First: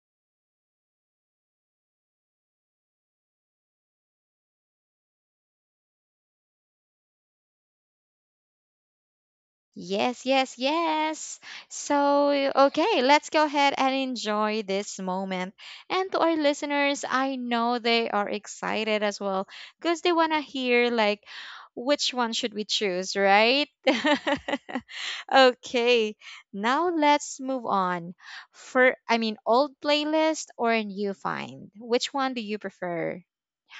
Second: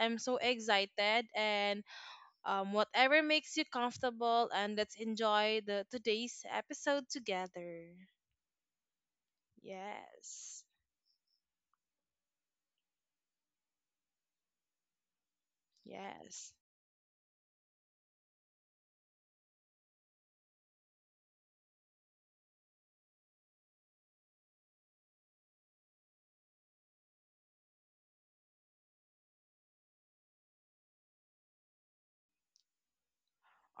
I'm so excited and whatever makes you comfortable and let's enjoy the today's episode together. Yes, yes, Yes. yes. So, okay, let's go ahead and enjoy this moment. And to our Yes. listeners, I know they are excited as well because they want to hear, like, which one should we choose, right? Okay, now let's move on. For, I mean, old playlist or new find? Which one do you prefer,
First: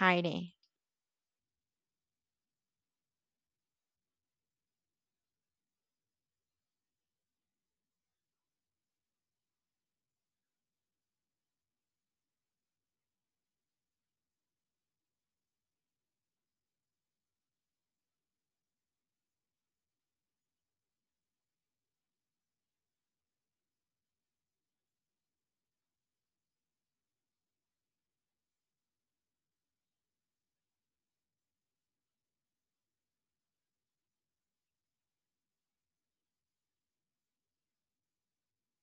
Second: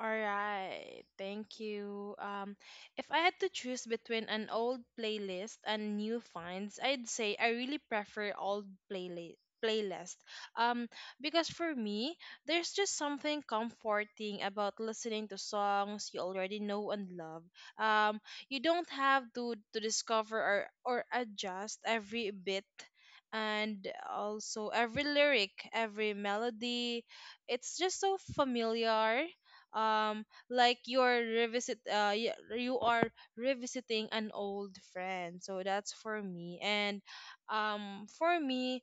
All right, thank you. If I had to choose between an old playlist and new finds, I'd say I really prefer old playlist, um because for me there's just something comforting about listening to songs you already know and love. um you don't have to discover or adjust every bit, and also every lyric, every melody, it's just so familiar. Like you're revisit y- you are revisiting an old friend, so that's for me. And for me,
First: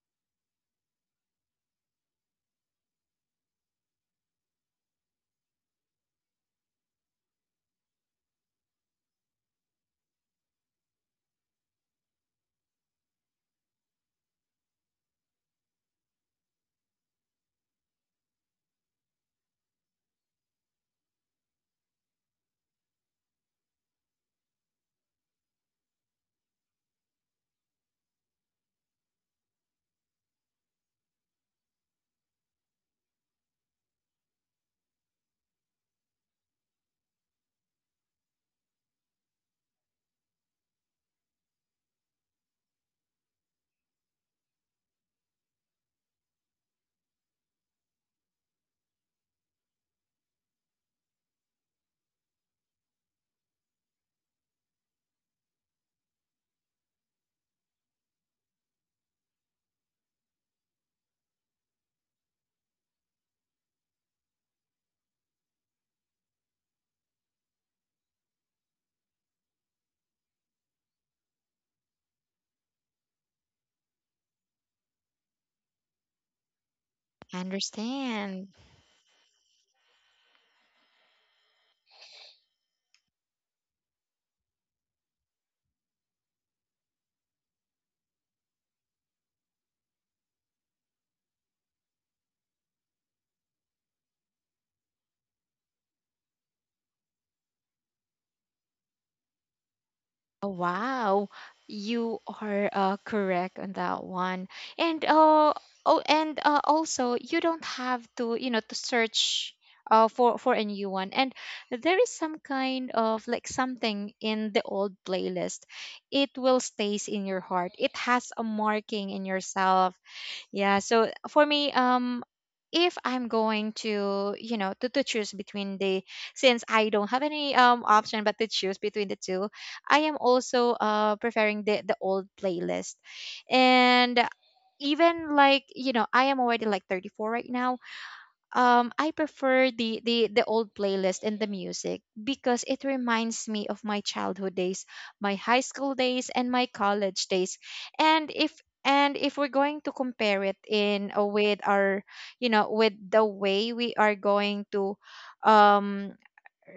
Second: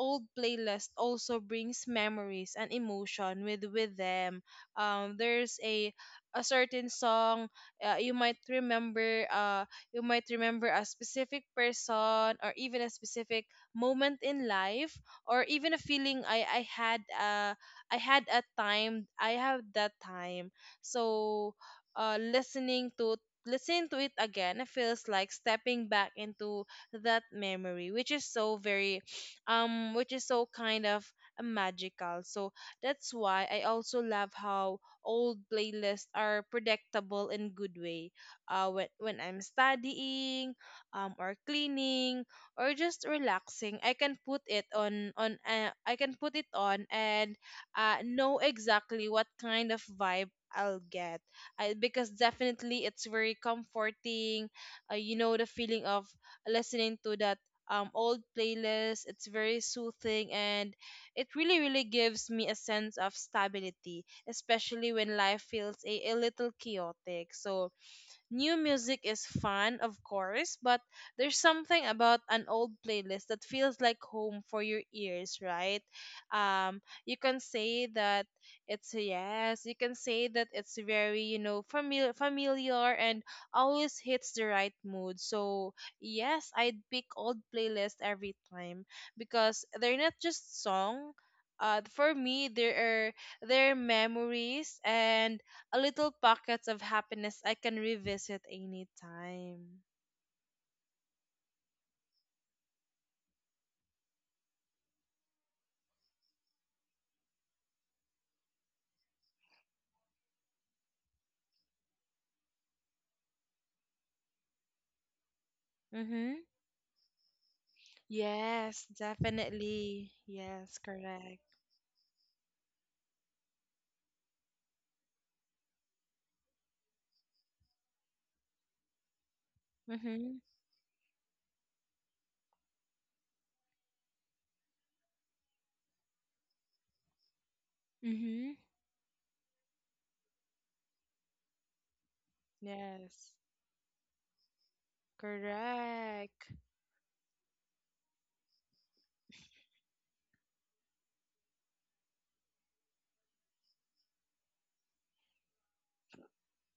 old playlist also brings memories and emotion with them. There's a certain song, uh, you might remember uh you might remember a specific person or even a specific moment in life, or even a feeling. I had a time, I have that time. So uh listening to listening to it again, it feels like stepping back into that memory, which is so very which is so kind of magical. So that's why I also love how old playlists are predictable in good way. When I'm studying, or cleaning, or just relaxing, I can put it on I can put it on and, know exactly what kind of vibe I'll get. Because definitely it's very comforting. You know, the feeling of listening to that old playlist, it's very soothing and it really, really gives me a sense of stability, especially when life feels a little chaotic. So, new music is fun, of course, but there's something about an old playlist that feels like home for your ears, right? You can say that Understand. You can say that it's very, you know, familiar, and always hits the right mood. So, yes, I'd pick old playlist every time because they're not just song. For me, there are their memories and a little pockets of happiness I can revisit anytime. Oh, wow, you are correct on that one. And oh, and also you don't have to search for a new one. And there is some kind of like something in the old playlist. It Mm-hmm. will stays in your heart. It has a Yes, marking in yourself. definitely. Yes, Yeah, so correct. for me, if I'm going to, to choose between since I don't have any option but to choose between the two, I am Mm-hmm. also preferring the old playlist, and even like, I am already like 34 right now. Mm-hmm. I prefer the old playlist and the music because it Yes. reminds me of my childhood days, my high school days Correct. and my college days. And if and if we're going to compare it in with our with the way we are going to um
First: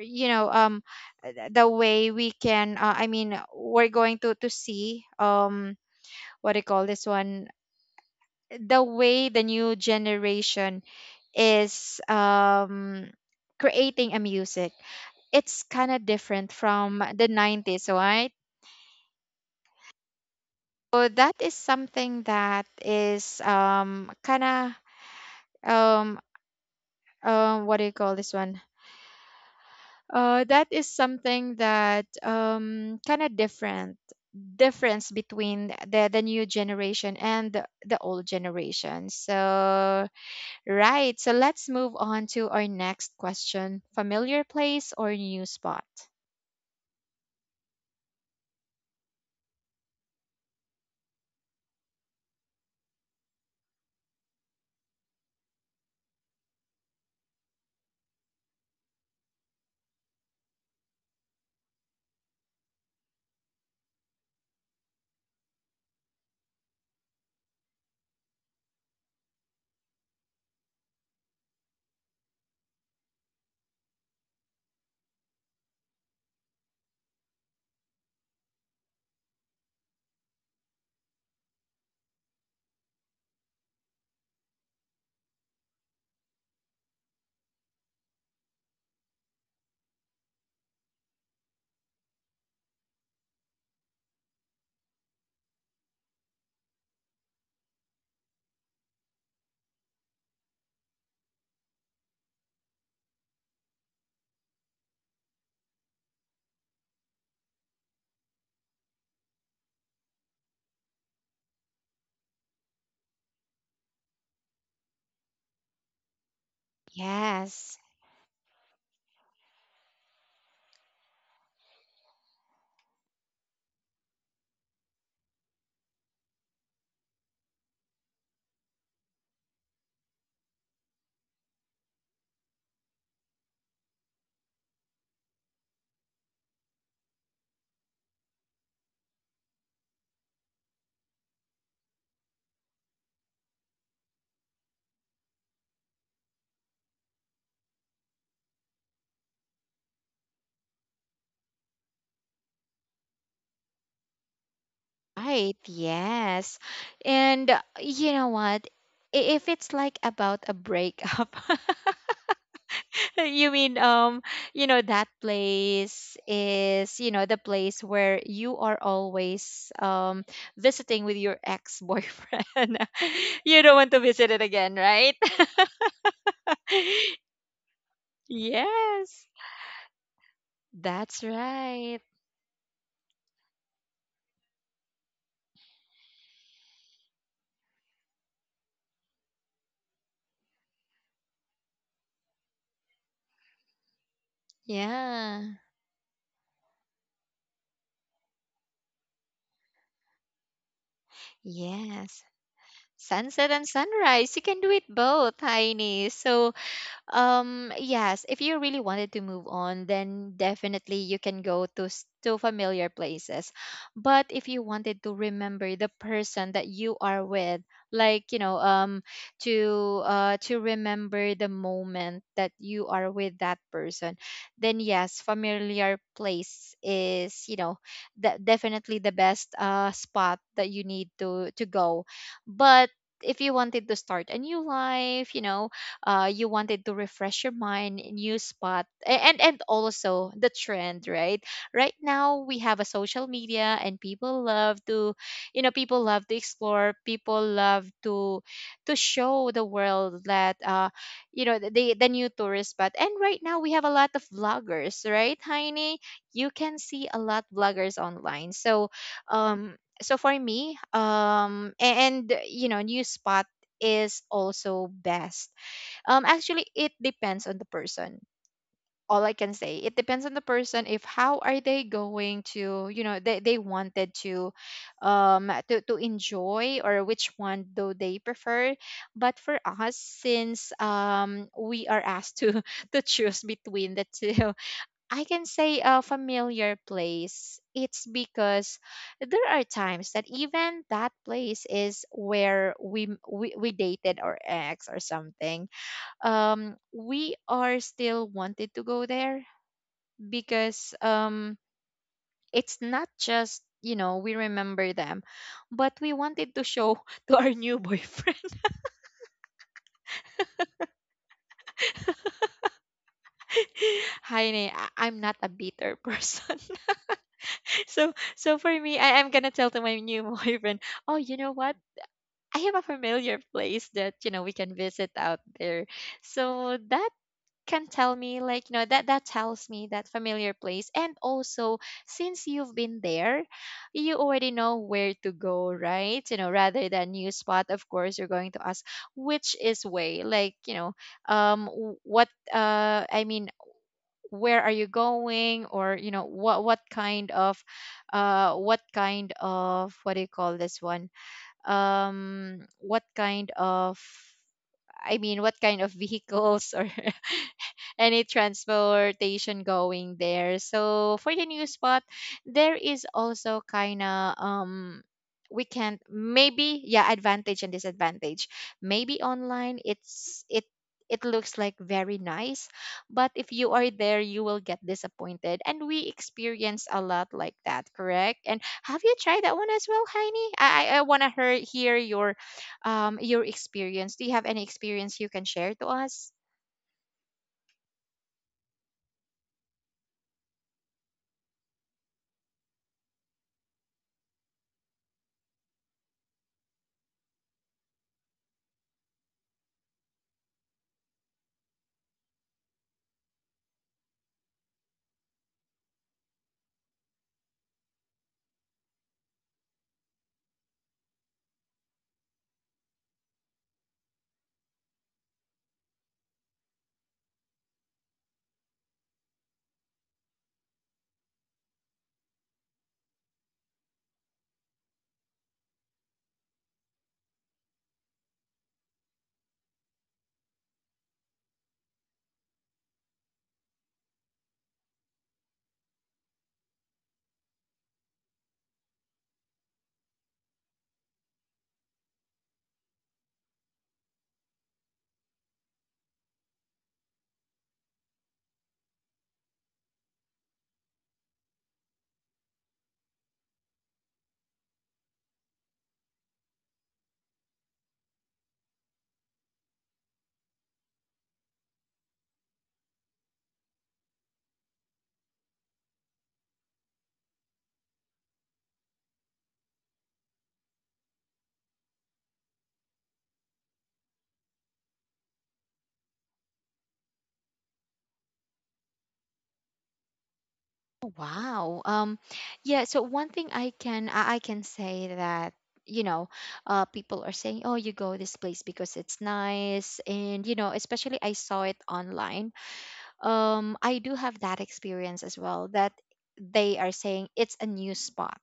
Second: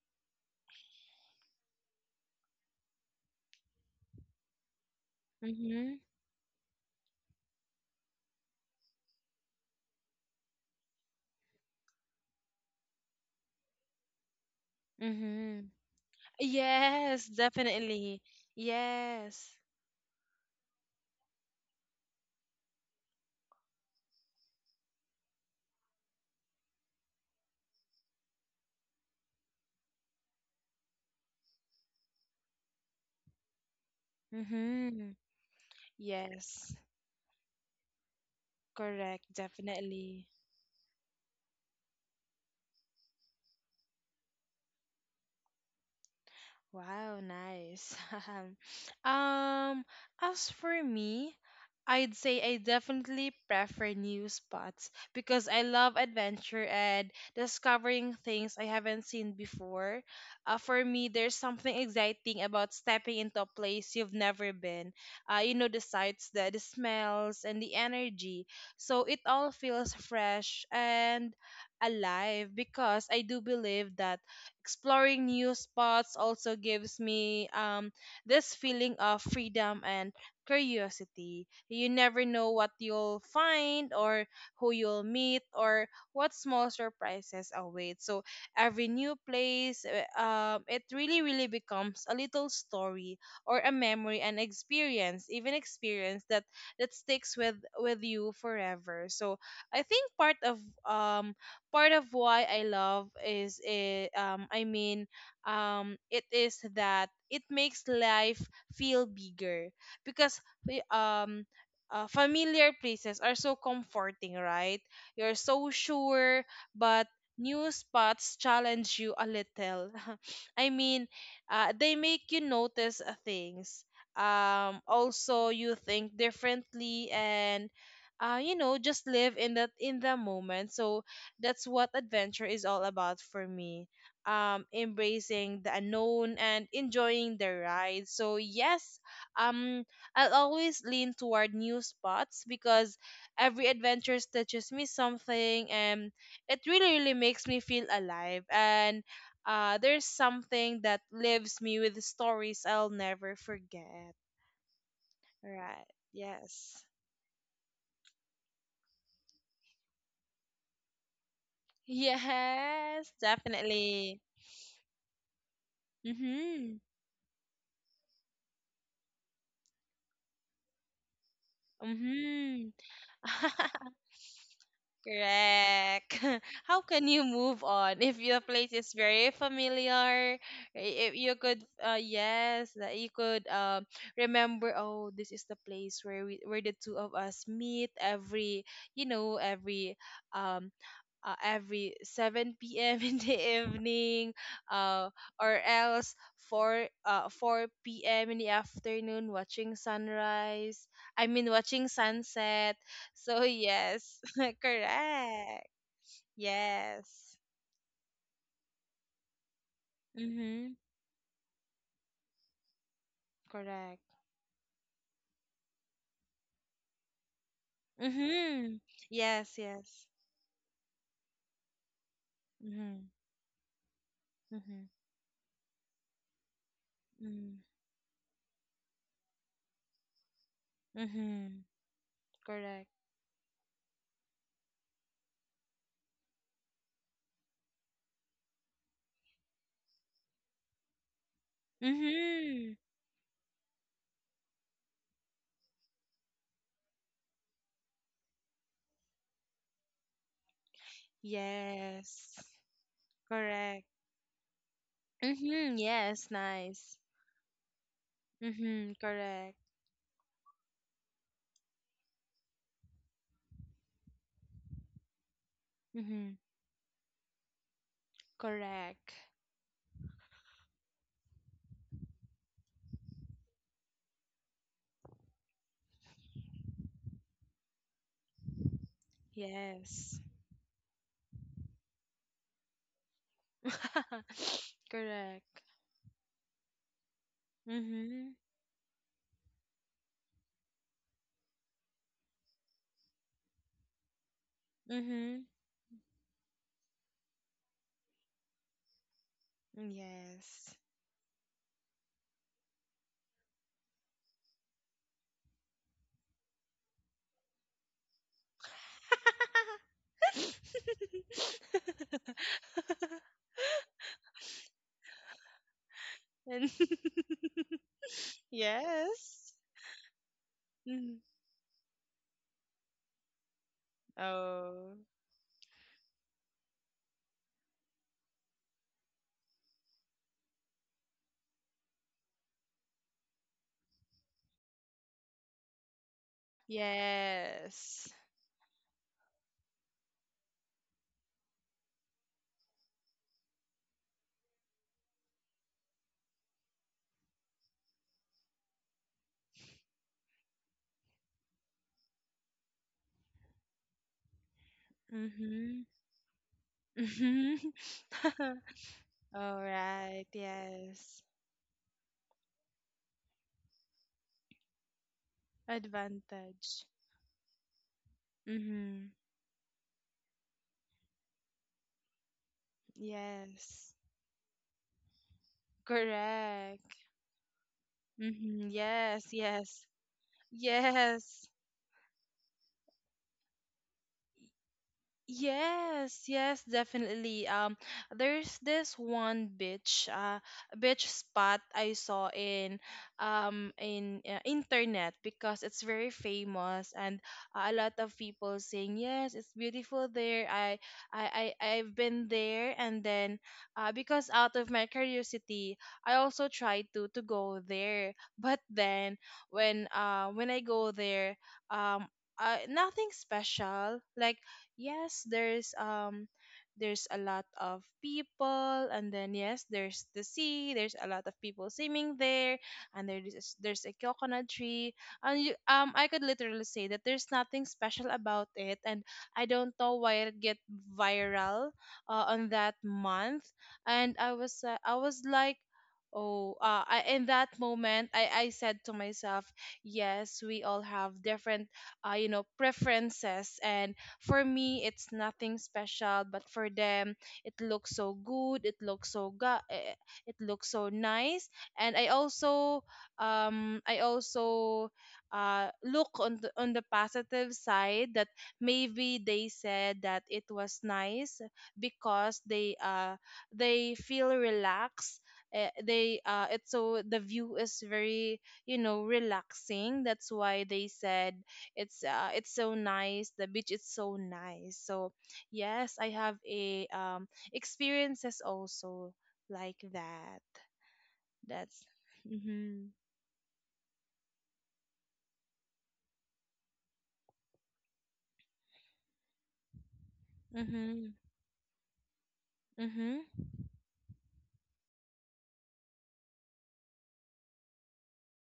you know um the way we can I mean we're going to see Mm-hmm. what do you call this one, the way the new generation is creating a music. Mm-hmm. It's kind of different from Yes, the 90s, definitely. right? Yes. So that is something that is kind of um what do you call this one? That is something that kind of different difference Mm-hmm. between the new Yes. generation and the old generation. Correct, So, definitely. right, so let's move on to our next question. Familiar place or new spot? Wow, nice. Um, as for me, I'd say I definitely prefer new spots because I love adventure and discovering things I haven't seen before. For me, there's something exciting about stepping into a place you've never been. You know, the sights, the smells, and the energy. So it all feels fresh and alive, because I do believe that exploring new spots also gives me, this feeling of freedom and curiosity. You never know what you'll find, or who you'll meet, or what small surprises await. So every new place, it really, really becomes a little story or a memory and experience, even experience that that sticks with you forever. So I think part of why I love is it, I mean it is that it makes life feel bigger, because we- um familiar places are so comforting, right? You're so sure, but new Yes, spots challenge you a little. I mean, they make you notice things. Also, you think differently and, you know, just live in that in the moment. So that's what adventure is all about for me. Embracing the unknown and enjoying the ride. So yes, um, I'll always lean toward new spots because every adventure teaches me something, and it really, really makes me feel alive. And, there's something that leaves me with stories I'll never forget. right. Right. Yes. Yes. And You know what? If it's like about a breakup, Yes, you mean definitely. You know that place Mm-hmm. is, the place where you are always visiting with your Mm-hmm. ex-boyfriend. You don't want to visit it again, right? Correct. How can you move on if your place is Yes. very familiar? If That's you could, right. yes, that you could remember. Oh, this is the place where we where the two of us meet every, you know, um. Every 7 p.m. in the evening, Yeah. or else 4 p.m. in the afternoon watching sunrise. I mean watching Yes. sunset. So Sunset and yes, sunrise. You can do it both, correct. Heini. So, Yes. Yes, if you really wanted to move on, then Mm-hmm. definitely you can go to familiar places. Correct. But if you wanted to remember the person that you are with, like, Mm-hmm. um Yes, to yes. uh to remember the moment that you Mm-hmm. are with that person, then Mm-hmm. yes, familiar place is, Mm-hmm. you know, the, definitely the best spot that you need to Mm-hmm. to go. Correct. But if you wanted to start a new life, you wanted to refresh your mind, new spot, and also the trend, right? Right now we Mm-hmm. have a social media, and people love to explore. People love to show the world that the new Yes. tourist spot. And right now we Correct. have a lot of vloggers, right, Mm-hmm. Heini? Yes, You can nice. see a lot vloggers online. So, Mm-hmm. Correct. um. So for me, and, new spot is also best. Mm-hmm. Actually, it depends on the person. Correct. All I can say, it depends on the person if how are they going to, they wanted to to enjoy, or which one do they prefer. But for us, Yes. since we are asked to to choose between the two, I can Correct. say a familiar place. It's Mm-hmm. because there are times that even that place is where we dated our ex or Mm-hmm. something. We are still wanted to go there Yes. because it's not just we remember them, but we wanted to show to our new boyfriend. Heine, I'm not a bitter person. And so so for me, I am yes. gonna tell to my new boyfriend, Mm. oh, you know what? I have a familiar place that we can Oh, visit out there. So that can tell me, like that tells me that familiar place, and also since you've been there, you already know where to go, right? Rather than new spot, of yes. course you're going to ask which is way, like, you know, um, w- what I mean, where are you going. Or what kind of, what kind of, what do you call this one, what kind of, I mean, what Mm-hmm. kind of vehicles or Mm-hmm. any All transportation going right, there. yes. So for the new spot, there is also kind of we can Advantage. maybe, yeah, advantage and disadvantage. Mm-hmm. Maybe online, it looks like very nice, but if you are Yes. there, you will get disappointed, and we experience a Correct. lot like that. Correct. And Mm-hmm. have you Yes, tried that one yes. as well, Heini? I want to Yes. hear your experience. Do you have any experience you can share to Yes, us? yes, definitely. There's this one beach, beach spot I saw in, internet, because it's very famous and a lot of people saying yes, it's beautiful there. I I've been there, and then, because out of my curiosity, I also tried to go there. But then when I go there, um, nothing special. Like, yes there's a lot of people, and then yes there's the sea, there's a lot of people swimming there, and there's a coconut tree, and you, I could literally say that there's nothing special about it, and I don't know why it get viral, on that month. And I was like, oh, in that moment, I said to myself, yes, we all have different, you know, preferences. And for me, it's nothing special, but for them, it looks so good. It looks it looks so nice. And I also um I also look on on the positive side that maybe they said that it was nice because they feel relaxed. They, it's so the view is very, you know, relaxing. That's why they said it's so nice. The beach is so nice. So yes, I have a experiences also like that. Oh, That's wow. Um, mm-hmm, yeah, so one thing I can say that, you know, people are saying, "Oh, you go this place because it's nice." And mm-hmm, especially, I saw it online. mm-hmm, I do have that experience as well, that they are saying it's a new spot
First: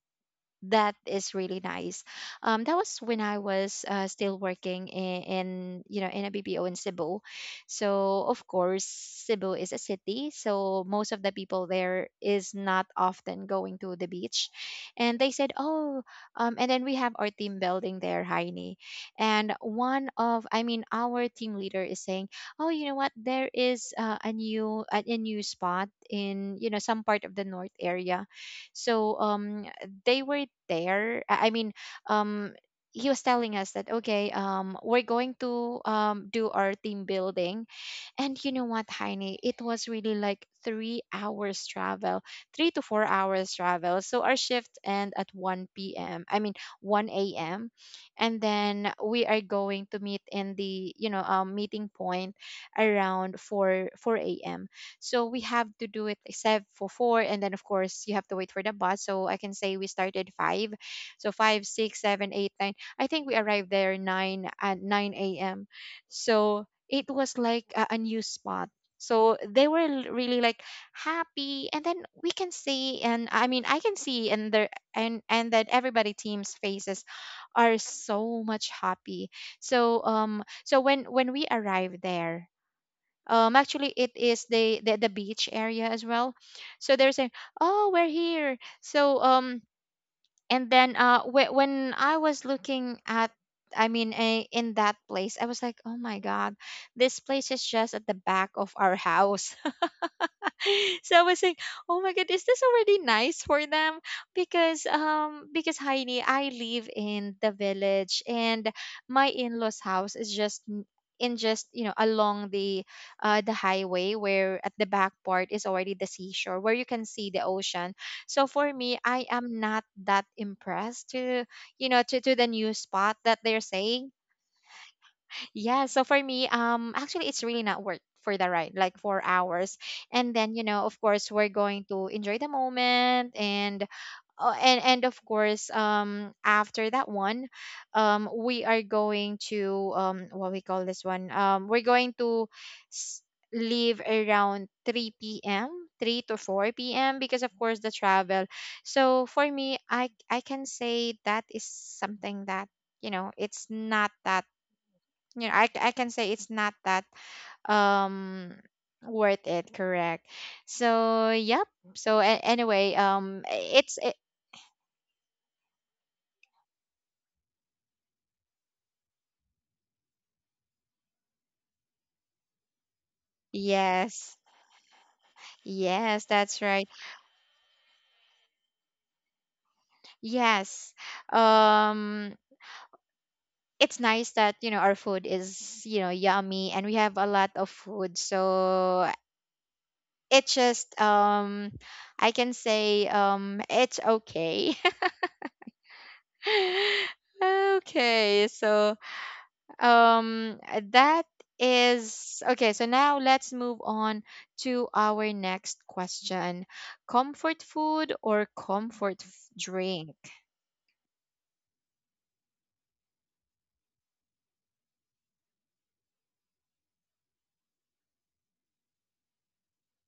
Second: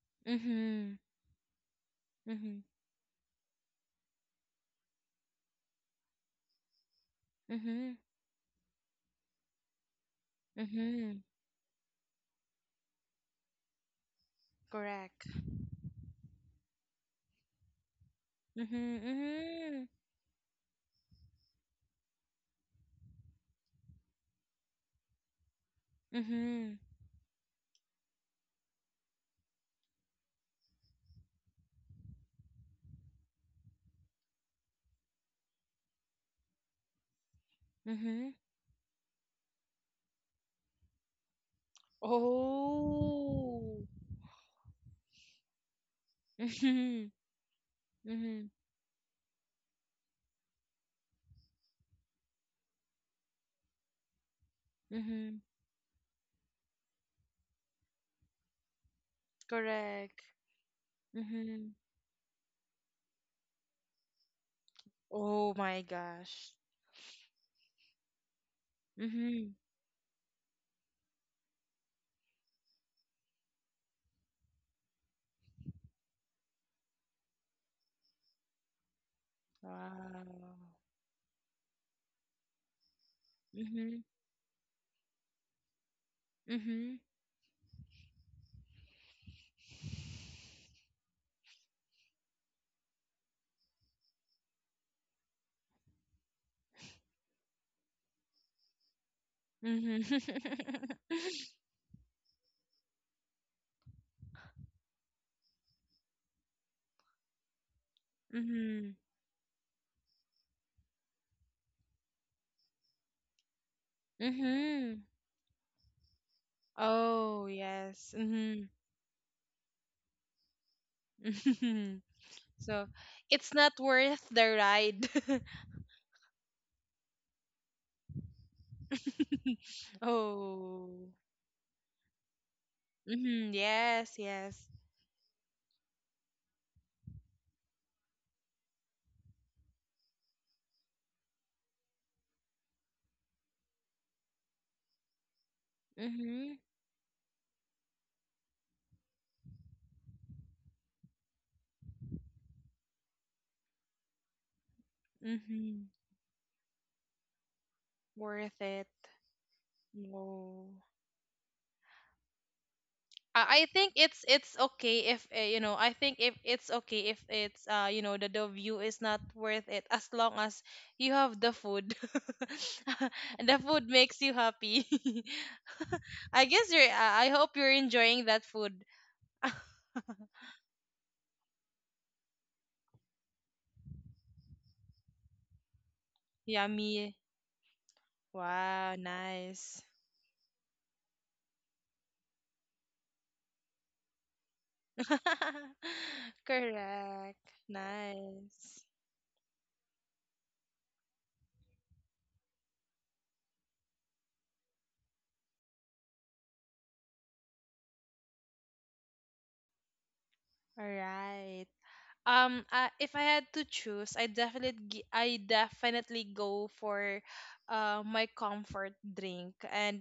that mm-hmm, is really nice. mm-hmm, That was when I was still working in, in a BPO in Cebu. mm-hmm, So of course Cebu is a city, so most of hmm. the people there is not often going to the beach. And Correct. they said, oh, and then we have our team building there, Heini. Mm-hmm, And mm-hmm, one of I mean, our team leader is saying, oh, you know what? There is a new spot in mm-hmm, some part of the north area. So they were there. I mean, um, he was telling us that, okay, we're going to do our team building. mm-hmm. And you know what, Heine? It was really like 3 hours travel, 3 to 4 hours Oh. travel. So our shift end at 1 p.m., I mean, Mm-hmm, 1 a.m. And mm-hmm, then we are going to meet in the, you know, meeting point around 4 4 a.m. So we mm-hmm. have to do it except for four, and then of course you have to wait for the bus. So I can say we Correct. started five. So five, Mm-hmm. six, seven, eight, nine. I think we arrived there nine at nine Oh a.m. my gosh. So it was like a new spot. So Mm-hmm. they were really like happy, and then we can see, and I mean, I can see, and their and that everybody team's faces are so much happy. So, Wow. so when we arrived there, actually it Mhm. is the beach area as well. So Mhm. they're saying, oh, we're here. So, and then when I was looking at, I mean, in that place, I was like, oh my god, this place is just at the back of our house. Mhm. So I was like, oh my god, is this already nice for them? Because Heidi, I live in the village, and Mhm. my in-laws house is just in just along the highway, where at the Mhm. back part is already the seashore, where you can see the Oh, ocean. yes. So for Mhm. me, I am not that impressed to Mhm. to the new So, spot that they're it's not saying. worth the ride. Yeah, so for me, actually, it's really not worth for the ride, like four hours, and then, Oh. of course, we're going to enjoy the moment, Mhm. and Yes, uh, yes. and and of course, after that one, we are going to, what we call this one, we're going to s- leave around 3 p.m., three to Mhm. 4 p.m., because of course the travel. So for me, I can say that is something that it's not that, I Mhm. can say it's not that um Worth it. worth it. Correct. No. So, yep, anyway, I it's think it, it's okay if, you know, I think if it's okay if it's, you know, the view is not worth it as long as you have the food. And the food makes yes, you happy. yes, I that's guess right. you're, I hope you're enjoying that food. Yes. um it's nice that our food is yummy, and we have Yummy. a lot of food, Wow, so nice. it just, I can say, it's okay. Correct. Okay, Nice. so that is okay. So now let's move on to our next question. Comfort food or comfort drink? All right. If I had to choose, I definitely go for my comfort drink. And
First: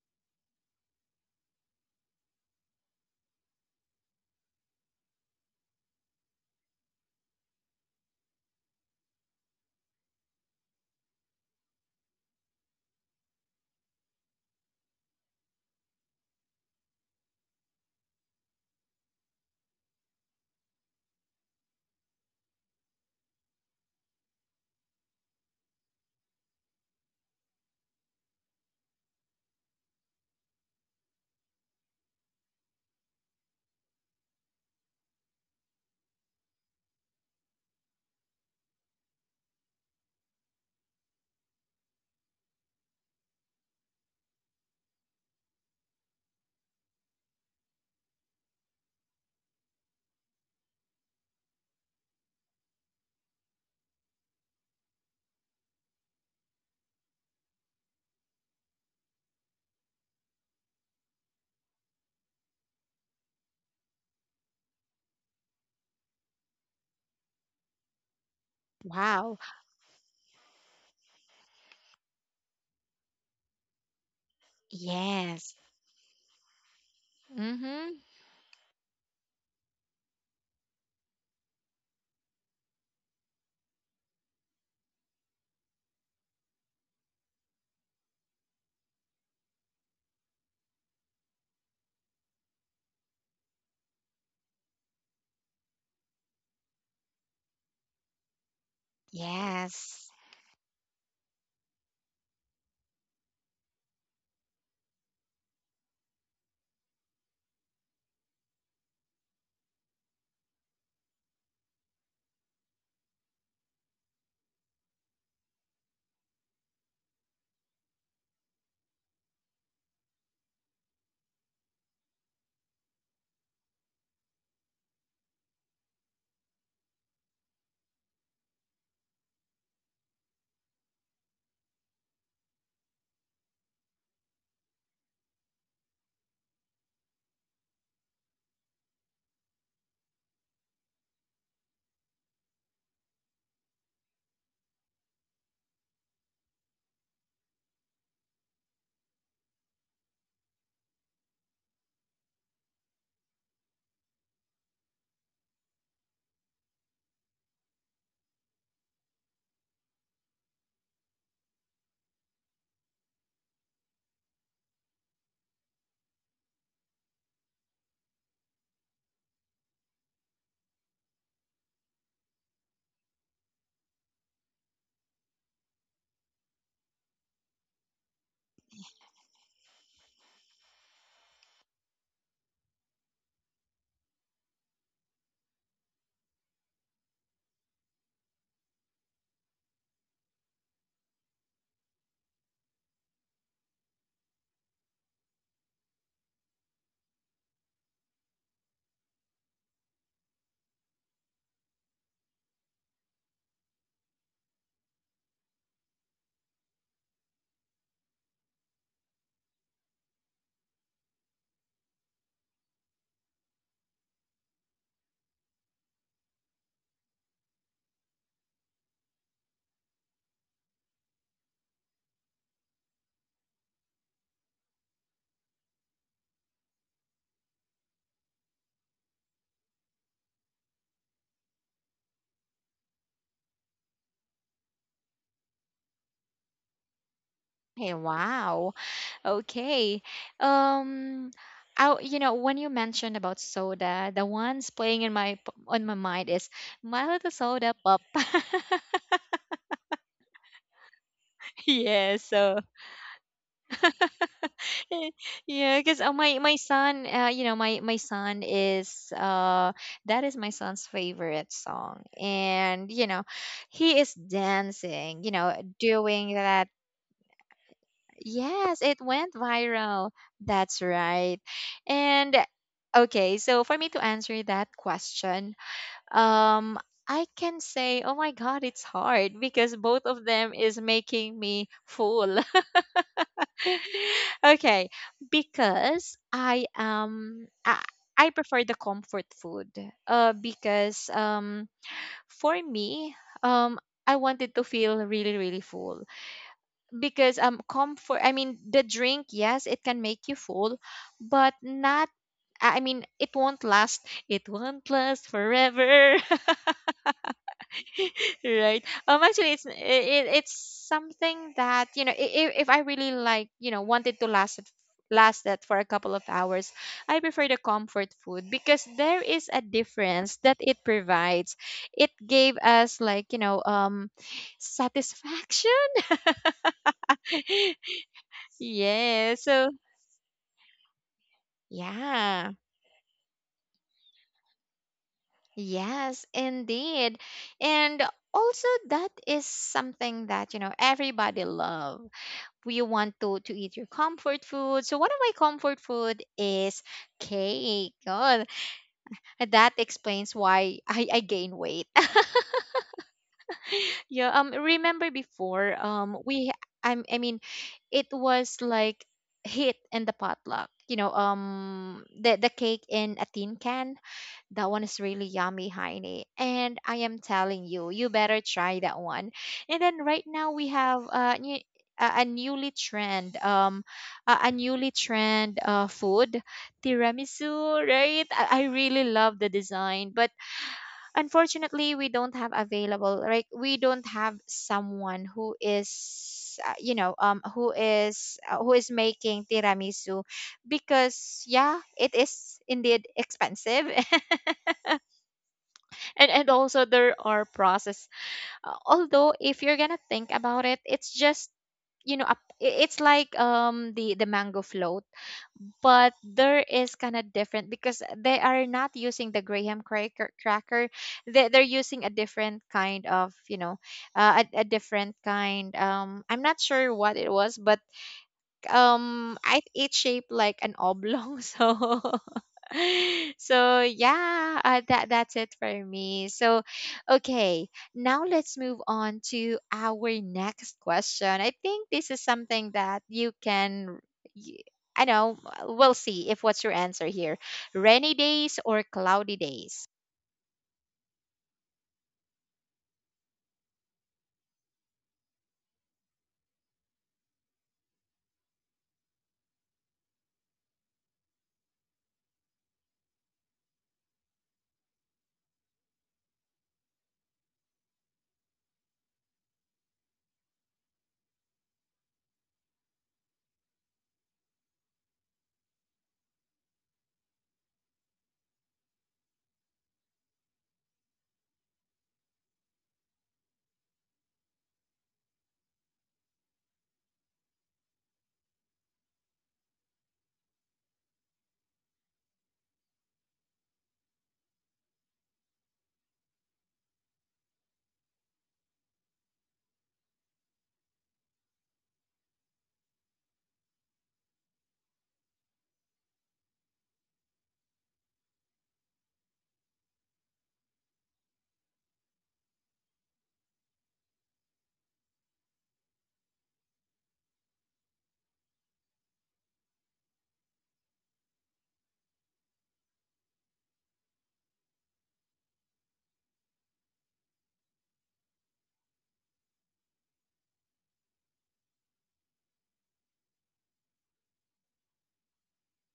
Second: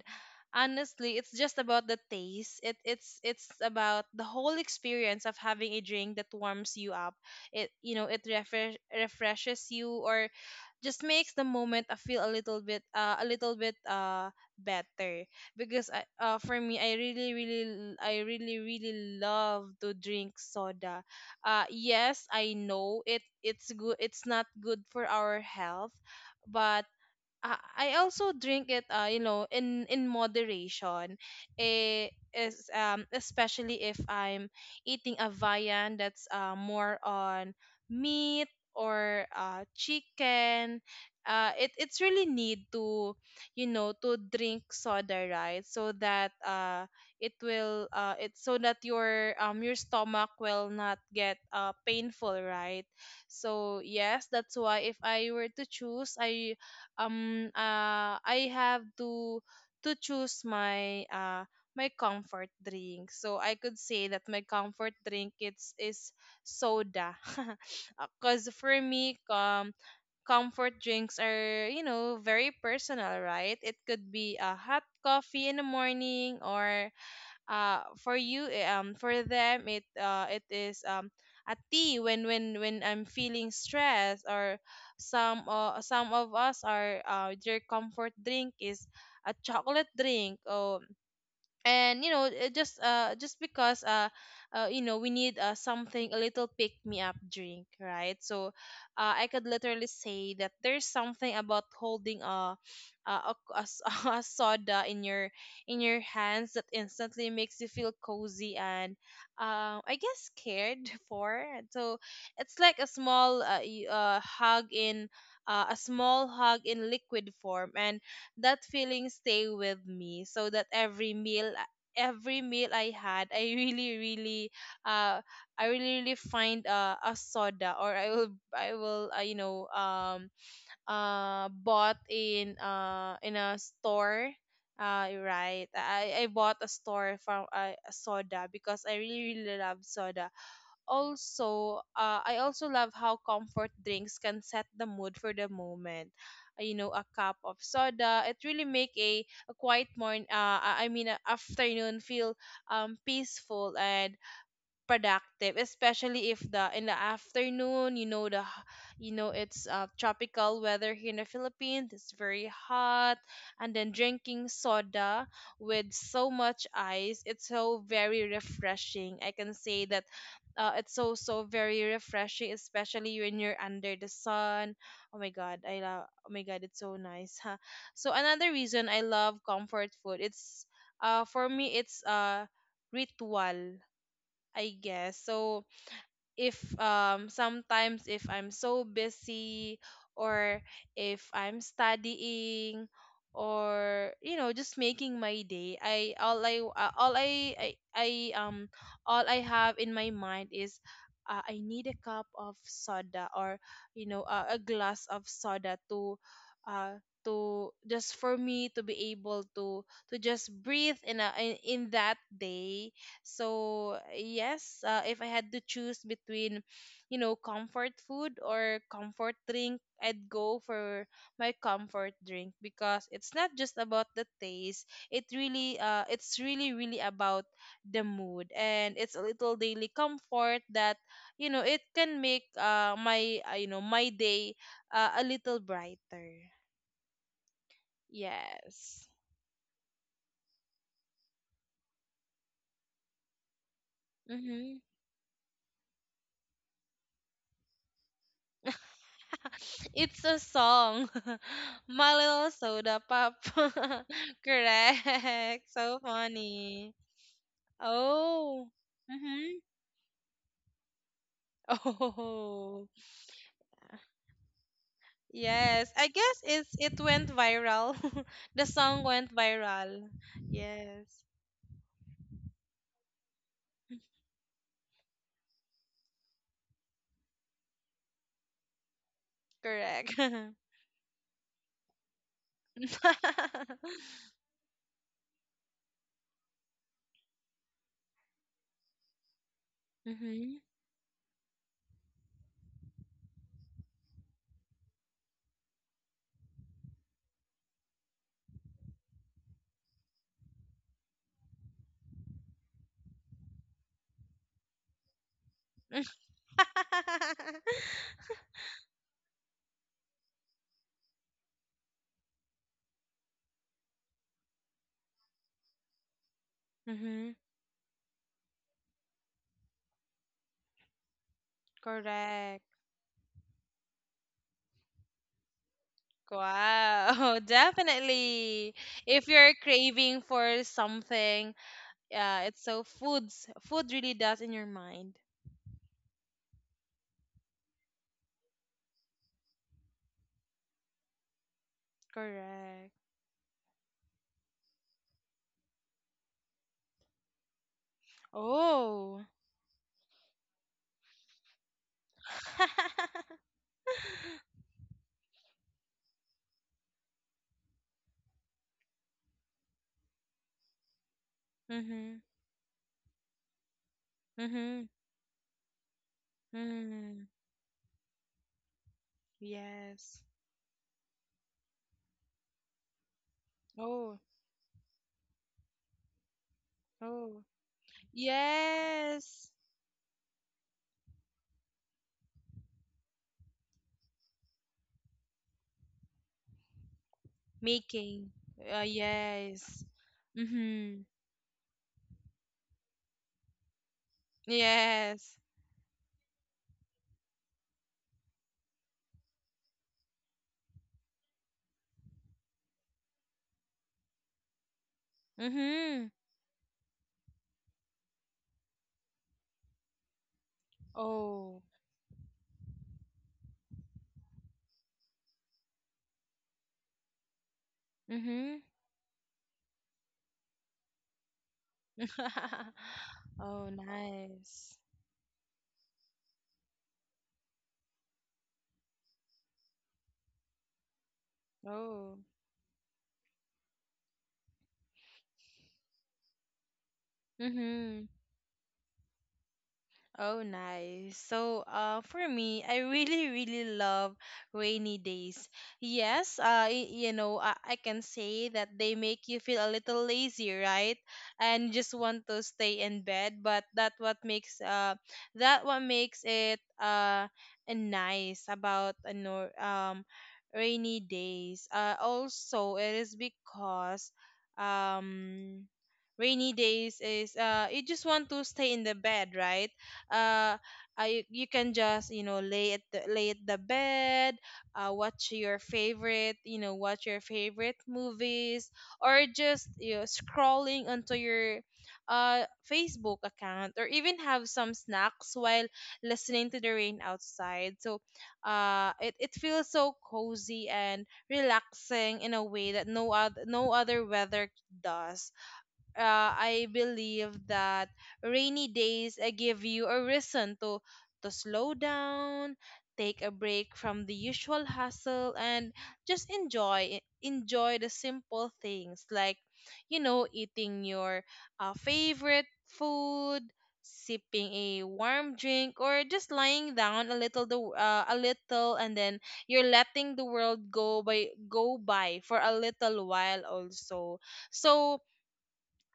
honestly, it's just about the taste. It's about the whole experience of having a drink that warms you up. It You know, it refreshes you, or just makes the moment. I feel a little bit, a little bit better, because for me I really really I really really love to drink soda. Yes, I know it's not good for our health, but I also drink it, you know, in moderation. Eh, is Especially if I'm eating a viand that's, more on meat, or, chicken. It's really need to, you know, to drink soda, right? So that, it's so that your stomach will not get painful, right? So yes, that's why if I were to choose, I have to choose my my comfort drink. So I could say that my comfort drink it's is soda. Cuz for me Wow. um comfort drinks are, very personal, right? It could be a hot coffee in Yes. the morning, or Mm-hmm. For them it it is a tea when I'm feeling stressed, or some of us, are their comfort drink is a chocolate drink, or and you know, it just because, you know, we need something, a little pick me up drink, right? So I could literally Yes. say that there's something about holding a, a, a s- a soda in your hands that instantly makes you feel cozy and, I guess, cared for. So it's like a small, hug in, a small hug in liquid form, and that feeling stay with me, so that every meal I had, I really really, uh I really really find, a soda. Or I will bought in, in a store, right? I bought a store from, a soda, because I really really love soda. Also, I also love how comfort drinks can set the mood for the moment. You know, a cup of soda, it really make a quiet morning, I mean a afternoon, feel peaceful and productive, especially if the in the afternoon, you know, you know, it's, tropical weather here in the Philippines, it's very hot. And then drinking soda with so much ice, it's so very refreshing, I can say that. It's so very refreshing, especially when you're under the sun. Oh my God, I love, oh my God, it's so nice, huh? So another reason I love comfort food, it's, for me, it's, ritual, I guess. So if, sometimes, if I'm so busy, or if I'm studying, or you know, just making my day, I all I I um all I have in my mind is, I need a cup of soda, or you know, a glass of soda to, uh to just, for me to be able to just breathe in in that day. So, yes, if I had to choose between, you know, comfort food or comfort drink, I'd go for my comfort drink, because it's not just about the taste. It really, it's really, really about the mood, and it's a little daily comfort that, you know, it can make, my, you know, my day, a little brighter. Hey, wow. Yes. Okay. Um, when you mentioned about soda, the ones Mm-hmm. playing in my on my mind is My Little Soda Pop. It's a song. My yeah, little so soda pop. Correct. yeah, So because my funny. son, you know, my son Oh. is Mhm. That is my son's favorite song, Oh. and you know, he is dancing, you know, Yes. I doing guess that. it's, it went viral. The Yes, it song went went viral. viral. That's Yes. right. And okay, so for me to answer that question, um I can say, oh my God, it's hard because both Correct. of them is making me full. okay, because I prefer the comfort food. Mhm. Because for me, um I wanted to feel really really full, because comfort, I mean the drink, yes, it can make you full, but not, I mean, it won't last forever. right. Actually, it's something that, you know, if I really, like, you know, wanted to last that for a couple of hours. I Mhm. prefer the comfort food because there is a difference that it provides. It gave Correct. us, like, you know, satisfaction. Wow, definitely. If yeah, you're so craving for something, yeah, yeah. it's so foods. Food really does in your mind. Yes, indeed. And also that is something that, you know, everybody love. We Correct. want to eat your comfort food. So one of my comfort food is cake. Oh, Oh. that explains why I gain weight. yeah, remember before, we I'm I mean it was like hit in the potluck. You know, Mhm. the cake in a tin can. That one Mhm. is really yummy, Heine. And I am Mhm. telling you, you better try that one. And then Yes. right now we have a Oh. Newly trend food, Oh. tiramisu, right? I really love the Yes. design, but unfortunately we don't have available. Like we don't have someone Making. Who is making Yes. tiramisu, Mhm. because yeah, it is indeed expensive. Yes. And also there are process. Although if you're gonna think about it, it's just, you know, it's like the mango float, but Mhm. there is kind of different because they are not using the graham cracker. They're Oh. using a different kind of, you know, a different kind, I'm not sure what it was, but Mhm. I it's shaped like an oblong, so Oh, so yeah. nice. That's it for me, so okay, now let's move on to our next question. I think this Oh. is something that you can y- I know we'll see if what's your answer here. Mm-hmm. Rainy days or cloudy days? Oh, nice. So, for me, I really, really love rainy days. Yes, you know, I can say that they make you feel a little lazy, right? And just want to stay in bed, but that what makes it, nice about a nor rainy days. Also, it is because, um rainy days is, you just want to stay in the bed, right? uh you can just, you know, lay at the bed, watch your favorite movies, or just, you know, scrolling onto your, uh Facebook account, or even have some snacks while listening to the rain outside. So it feels so cozy and relaxing in a way that no other weather does. Uh, I believe that rainy days, give you a reason to slow down, take a break from the usual hustle, and just enjoy the simple things, like, you know, eating your, favorite food, sipping a warm drink, or just lying down a little, and then you're letting the world go by for a little while also. So,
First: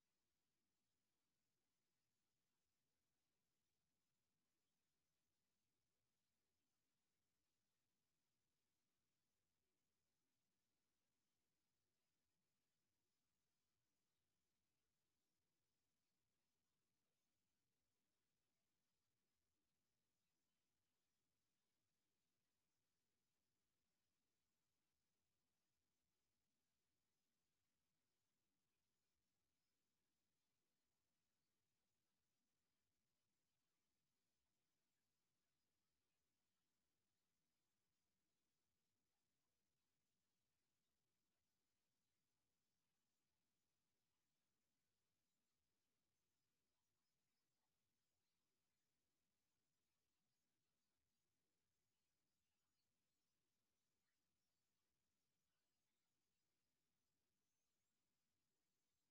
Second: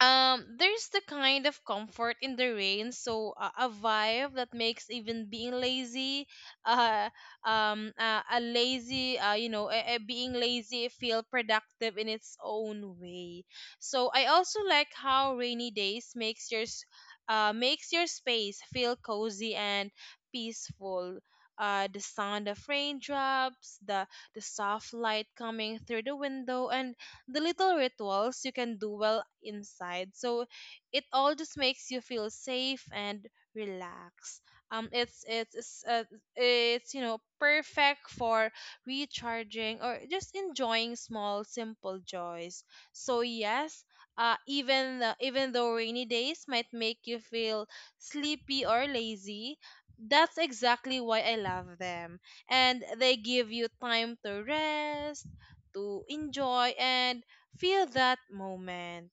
there's the kind of comfort in the rain. So, a vibe that makes even being lazy, uh a lazy you know a being lazy feel productive in its own way. So I also like how rainy days makes your space feel cozy and peaceful. Uh, the sound of raindrops, the soft light coming through the window, and the little rituals you can do well inside. So it all just makes you feel safe and relaxed. Um, it's it's it's, uh, it's, you know, perfect for recharging, or just enjoying small simple joys. So yes, even though rainy days might make you feel sleepy or lazy, that's exactly why I love them. And they give you time to rest, to enjoy and feel that moment,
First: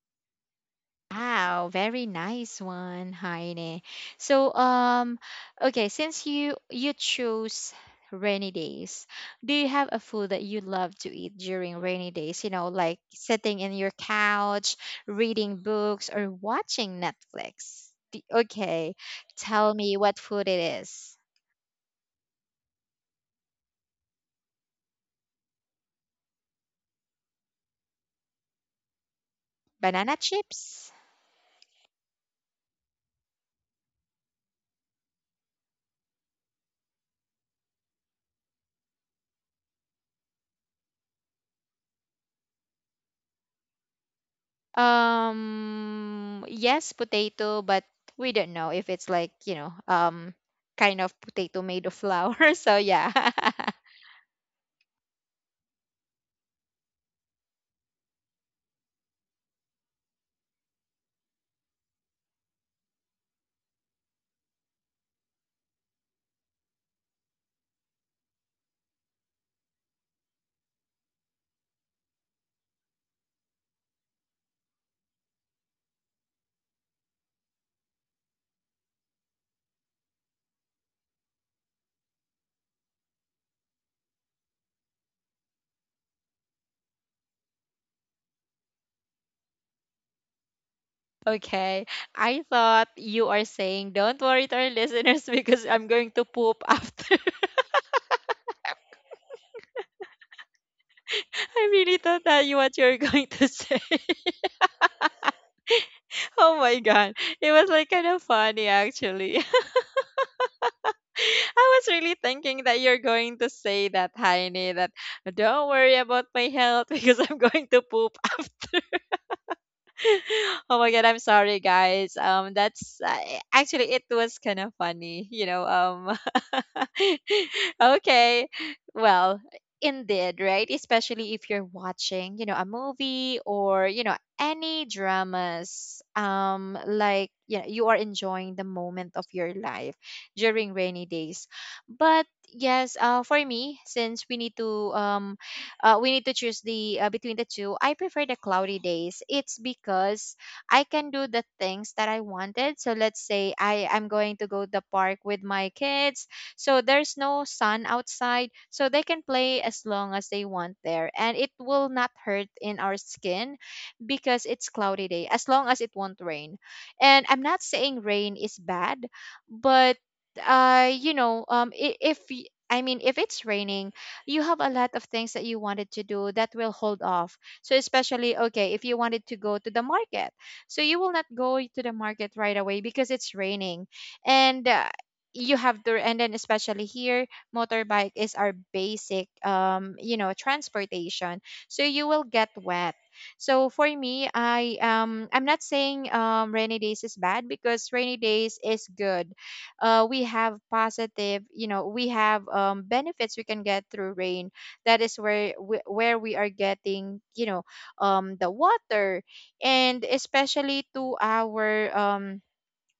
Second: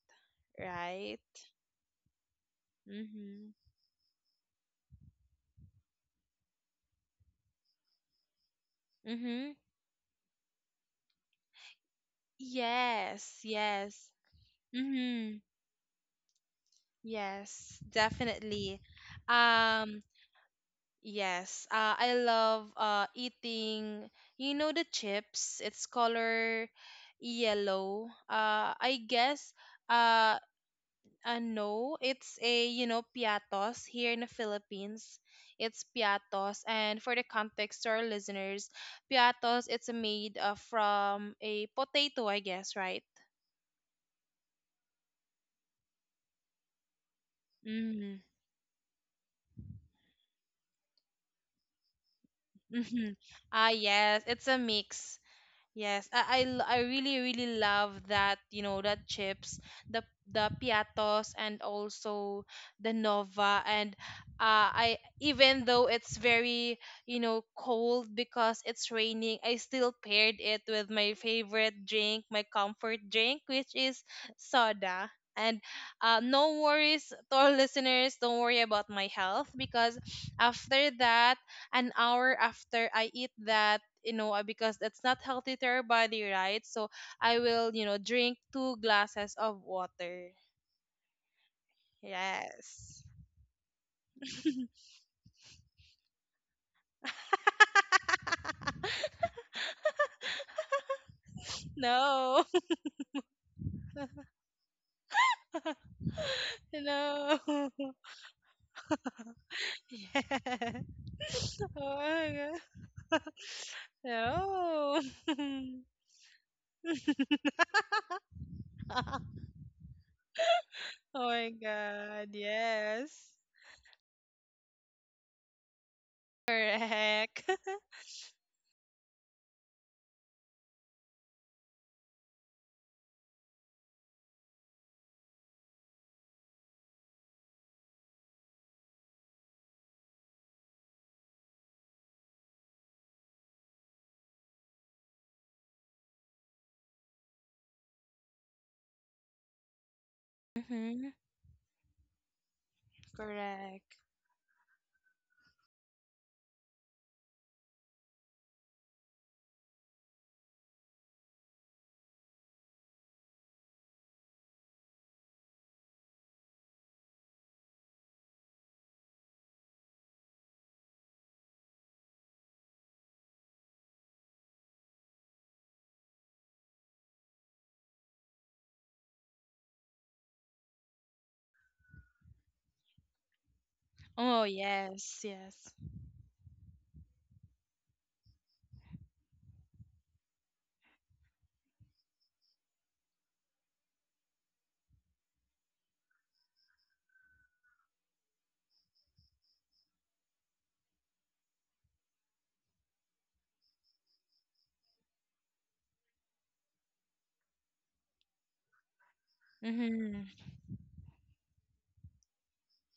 right? Wow, very nice one, Mhm. Heine. So, okay, since you chose rainy days, do Mhm. you have a food that you love to eat during rainy days? You know, like Yes, sitting in your yes. couch, Mhm. reading books, or watching Yes, Netflix. Definitely. Okay, tell me Um what food it is. yes, I love, eating, you know, the chips, it's color yellow. I guess, Banana uh chips? No, it's a, you know, piatos here in the Philippines. It's piatos. And for the context to our listeners, piatos, it's made, from a potato, I guess, right? Yes, potato, but Mm-hmm. we don't know if it's, like, you know, kind of potato made of flour. So yeah. Mm-hmm. Ah, yes, it's a mix. Yes, I really really love that, you know, that chips, the piatos, and also the nova, and I even though it's very, you know, cold because it's raining, I still paired it with my favorite drink, my comfort drink, which is soda. And, no worries to our listeners, don't worry about my health because after that, an hour after I eat that, you know, because that's not healthy to our body, right? So I will, you know, drink two glasses of water. Okay. I thought Yes. you are saying don't worry to our listeners because I'm going to poop after. I really thought that No. you what you're going to say. Oh my No. god. It was like kind of funny actually. Yes. I was Oh really my God. thinking that you're going to say that, Heine, that No. don't worry about my health because I'm going to poop. oh my god, I'm Oh my sorry guys, God, that's yes. actually it was kind of funny, you know. Um Correct. okay. Well, indeed, right, especially if you're watching, you know, a movie or, you know, any dramas, like, you know, you are enjoying the moment of your life during rainy days. But yes, for me, since we need to um choose the, between the two. I prefer the cloudy days. It's because I can Hmm. do the things that I wanted. So let's say I Correct. I'm going to go to the park with my kids. So there's no sun outside, so they can play as long as they want there, and it will not hurt in our skin because it's cloudy day. As long as it won't rain, and I'm not saying rain is bad, but you know, I- if y- I mean, if it's raining, you have a lot of things that you wanted to do that will hold off. So especially okay, if you wanted to go to the market, so you will not go to the market right away because it's raining, Oh, and yes, you yes. have to. And then especially here, motorbike is our basic, you know, transportation. So you will get wet. So for me, I'm not saying rainy days is bad because rainy days is good. We have positive, you know, we have benefits we can get through rain. That is where we are getting, you know, the water, and Mm-hmm. especially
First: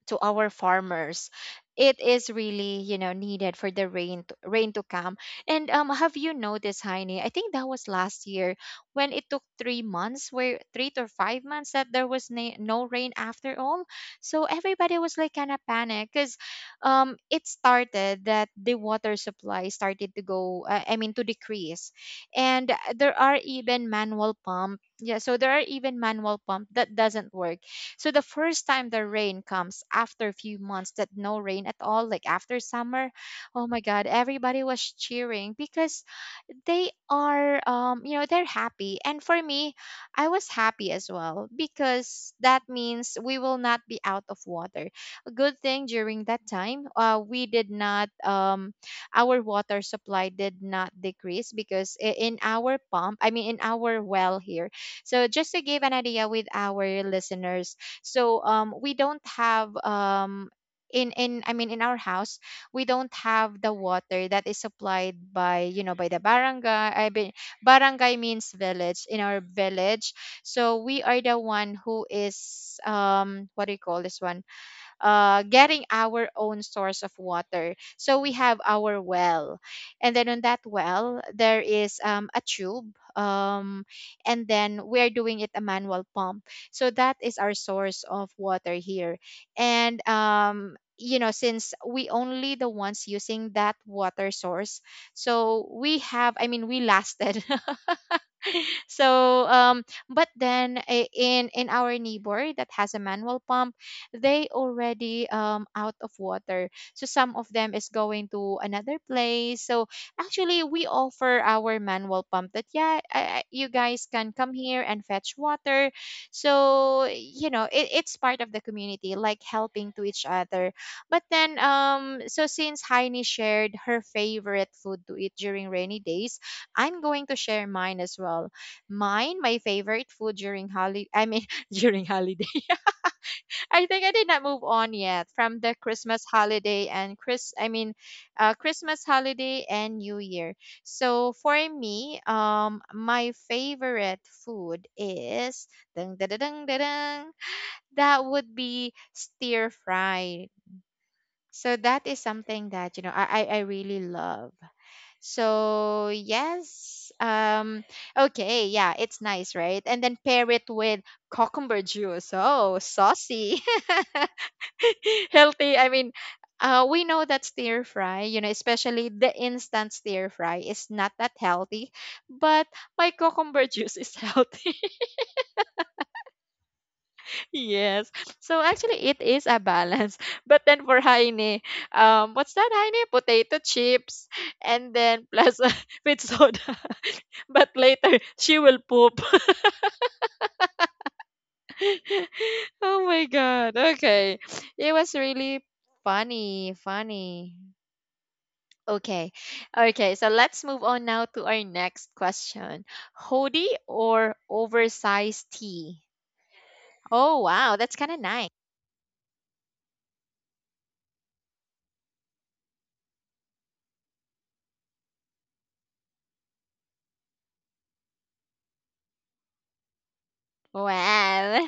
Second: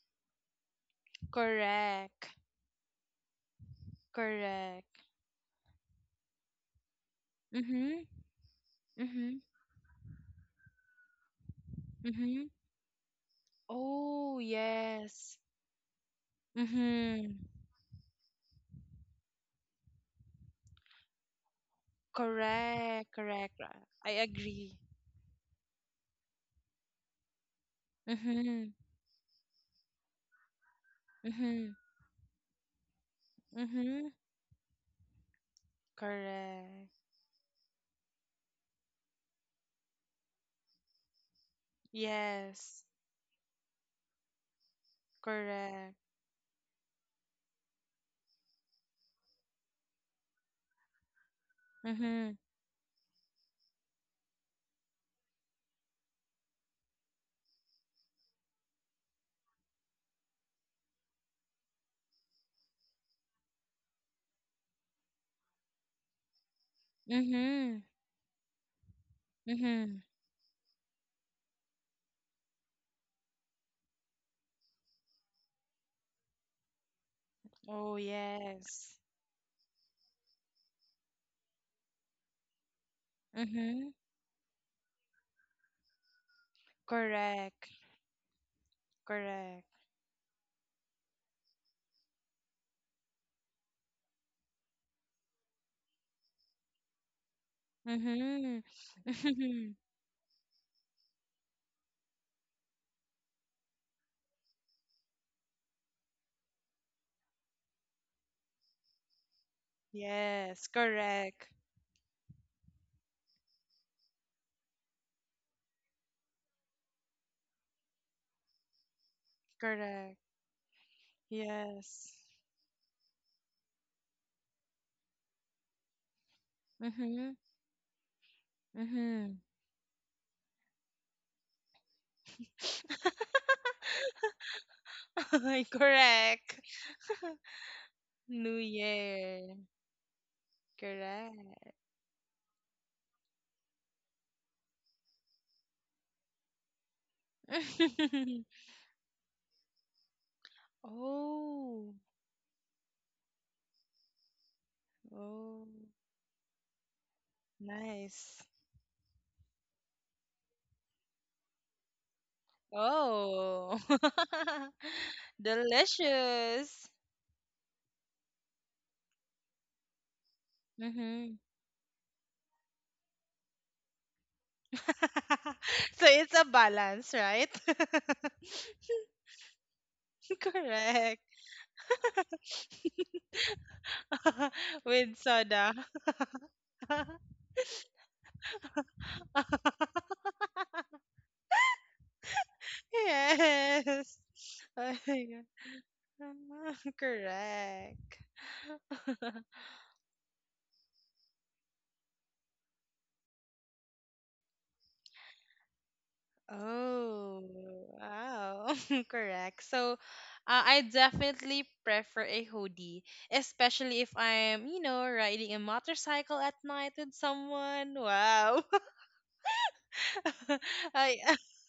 to our farmers. It is Correct. really, you know, needed for the rain to Correct. come. And have you noticed, Heine? I think that was Mhm. last year when it Mhm. took 3 months, where 3 to 5 months that there was Mhm. No rain after all. Oh, So everybody was like yes. kind of panic, cuz Mhm. it started that the water supply started to go, I mean, to decrease. And Correct. Correct. Ra- I agree. There are even manual pump that doesn't work. So the first Mhm. time the rain comes after a few months that no rain Mhm. at all, like after summer, oh my God, Mhm. everybody was cheering because Correct. they are you know they're happy, and for me I was happy as well because that Yes. means we will not be out of water. A good thing Correct. during that time, we did not, our water supply did not decrease because I- Mhm. in our pump I mean, in our well here. So just to give an idea with our listeners. So we don't have in I mean in our house we don't have the water that is supplied by, you know, by the barangay, I mean, Mhm. barangay means village, in our Mhm. village. So we are the one who is, what do you call this one, getting our own source of water. Oh, So we have yes. our well, and then on that well there is, a tube, Mhm. and then we are doing it a manual pump. So that is our Correct. source of water here, Correct. and you know, since we only the ones using that water source, so we have I mean we lasted, Mhm. so but then in our neighbor that has a manual pump, they already, out of water, so some of them is going to another place. So actually Yes. we offer Correct. our manual pump, that yeah, you guys can come here and fetch water, so you know, it's part of the community, like helping to Correct. each other. But then, Yes. So since Heini shared her favorite food to eat during rainy days, I'm going Mhm. to share mine as well. Mine Mhm. My favorite food during holiday, I mean, during holiday, I think I did not move on yet from the Christmas Correct. holiday and New Christmas Year. holiday and New Year. So for Correct. me, my favorite food is dun, dun, dun, dun, dun, dun, that would be stir fried. So Oh, that is something that, you know, I really love. oh, So yes, nice. okay, yeah, it's nice, right? And then pair it with cucumber juice. Oh, saucy. Oh, healthy, I mean, delicious. We know that stir fry, you know, especially the instant stir fry is not Mm-hmm. that healthy, but my cucumber juice is healthy. So it's a balance, right? yes. So actually, it is a balance. But then for Correct. Heine, what's that, Heine? Potato chips, and With then plus, soda. with soda. but later, she will poop. oh my God. Yes. Okay. It was really funny, funny. Correct. Okay. Okay. So let's move on now to our next question. Hoodie or oversized tee? Oh, Oh, wow. That's kind of nice. wow. Correct. So, I definitely prefer a hoodie, especially if I'm, you know, riding a motorcycle at night with someone. Wow. I, Well,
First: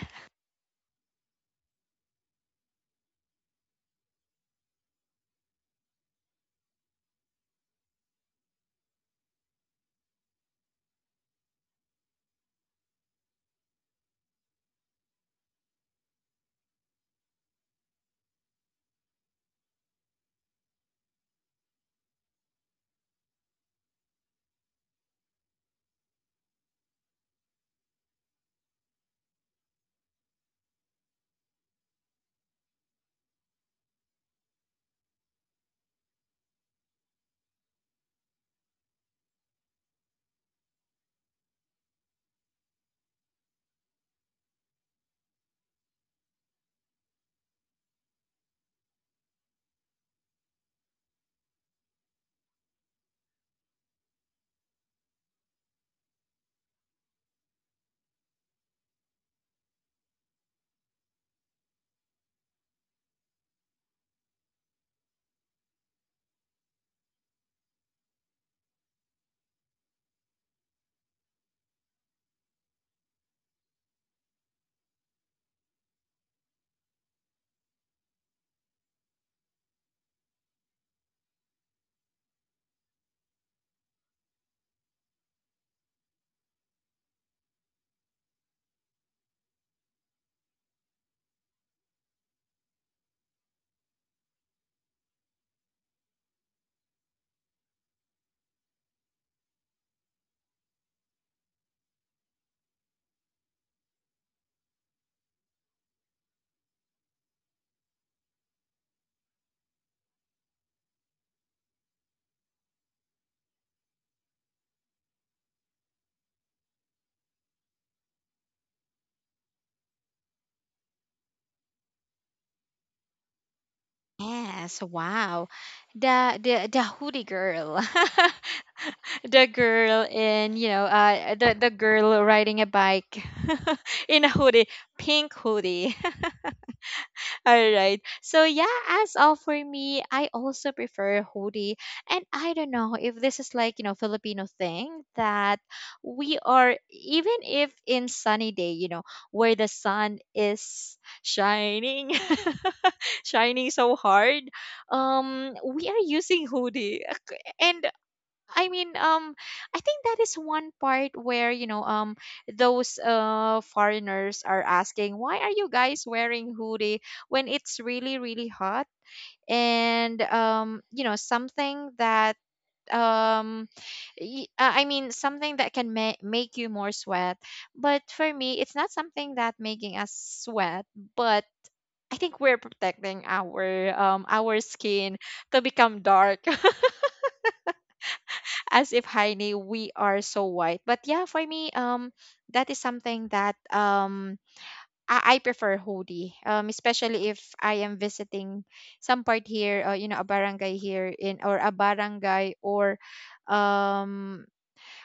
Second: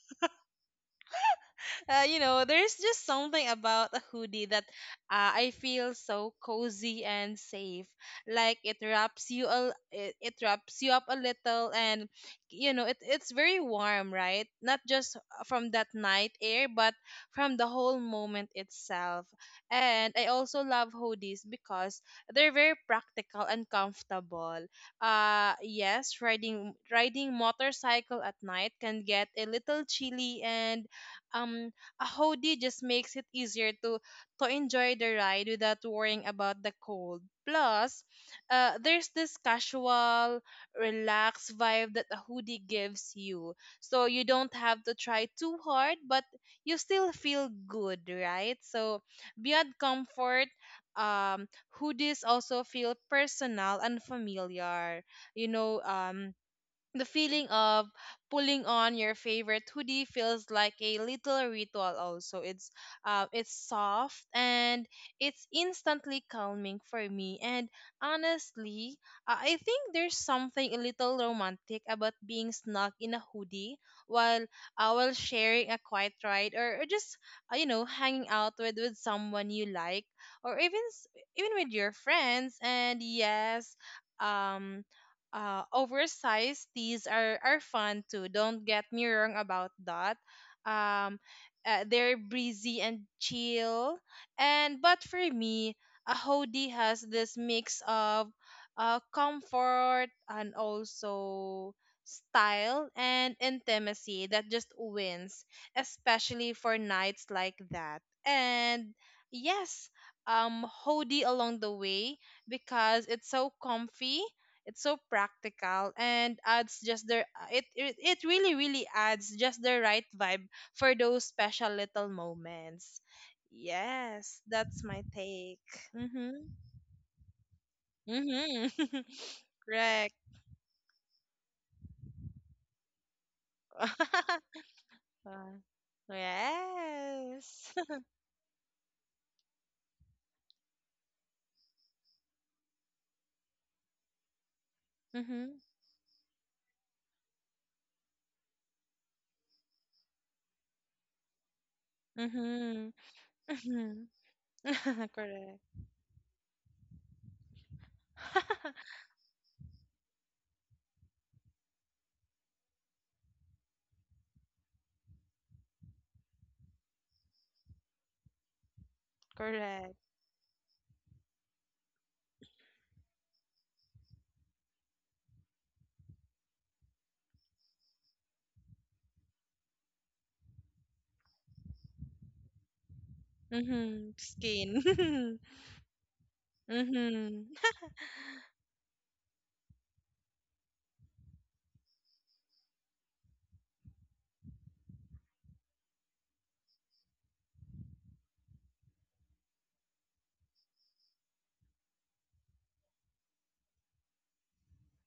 you know, there's just something about a hoodie that, I feel so cozy and safe. Like it wraps you, it wraps you up a little, and you know, it's very warm, right? Not just from that night air, but from the whole moment itself. And I also love hoodies because they're very practical and comfortable. Yes, riding motorcycle at night can get a little chilly, and, um a hoodie just makes it easier to enjoy the ride without worrying about the cold. Plus, there's this casual, relaxed vibe that a hoodie gives you. So you don't have to try too hard, but you still feel good, right? So beyond comfort, um, hoodies also feel personal and familiar. You know, the feeling of pulling on your favorite hoodie feels like a little ritual also. It's, it's soft, and it's instantly calming for me. And honestly, I think there's something a little romantic about being snug in a hoodie while, while sharing a quiet ride, or just, you know, hanging out with someone you like, or even with your friends. And yes, um oversized tees are fun too. Don't get me wrong about that. Um, they're breezy and chill. And but for me, a hoodie has this mix of, comfort, and also style and intimacy, that just wins, especially for nights like that. And yes, hoodie along the way, because it's so comfy, it's so practical, and adds just the it, it it really really adds just the right vibe for those special little moments. Yes, that's yes. my Wow. take. Mm-hmm. The hoodie girl. Mm-hmm. the girl Correct. in, you know, the girl riding a bike, in a hoodie, pink hoodie. Uh, All yes. right. So yeah, as all for me, I also prefer hoodie. And I don't know if this is like, you know, Filipino thing Mm-hmm. that we are, even if in sunny day, you know, where the sun is shining Mm-hmm. shining so Mm-hmm. hard, Correct. we are using hoodie. And I mean, I think that is one part where those foreigners are asking, why are you guys wearing hoodie when it's really really hot? Correct. And something that um I mean something that can make you more sweat, but for me, it's not something that making us sweat, but I think we're protecting Mm-hmm. Our Skin. skin to become dark, Mm-hmm. as if Heine, we are so white. But yeah, for me, that is something that I prefer hoodie, especially if I am visiting some part here, a barangay here in or a barangay or um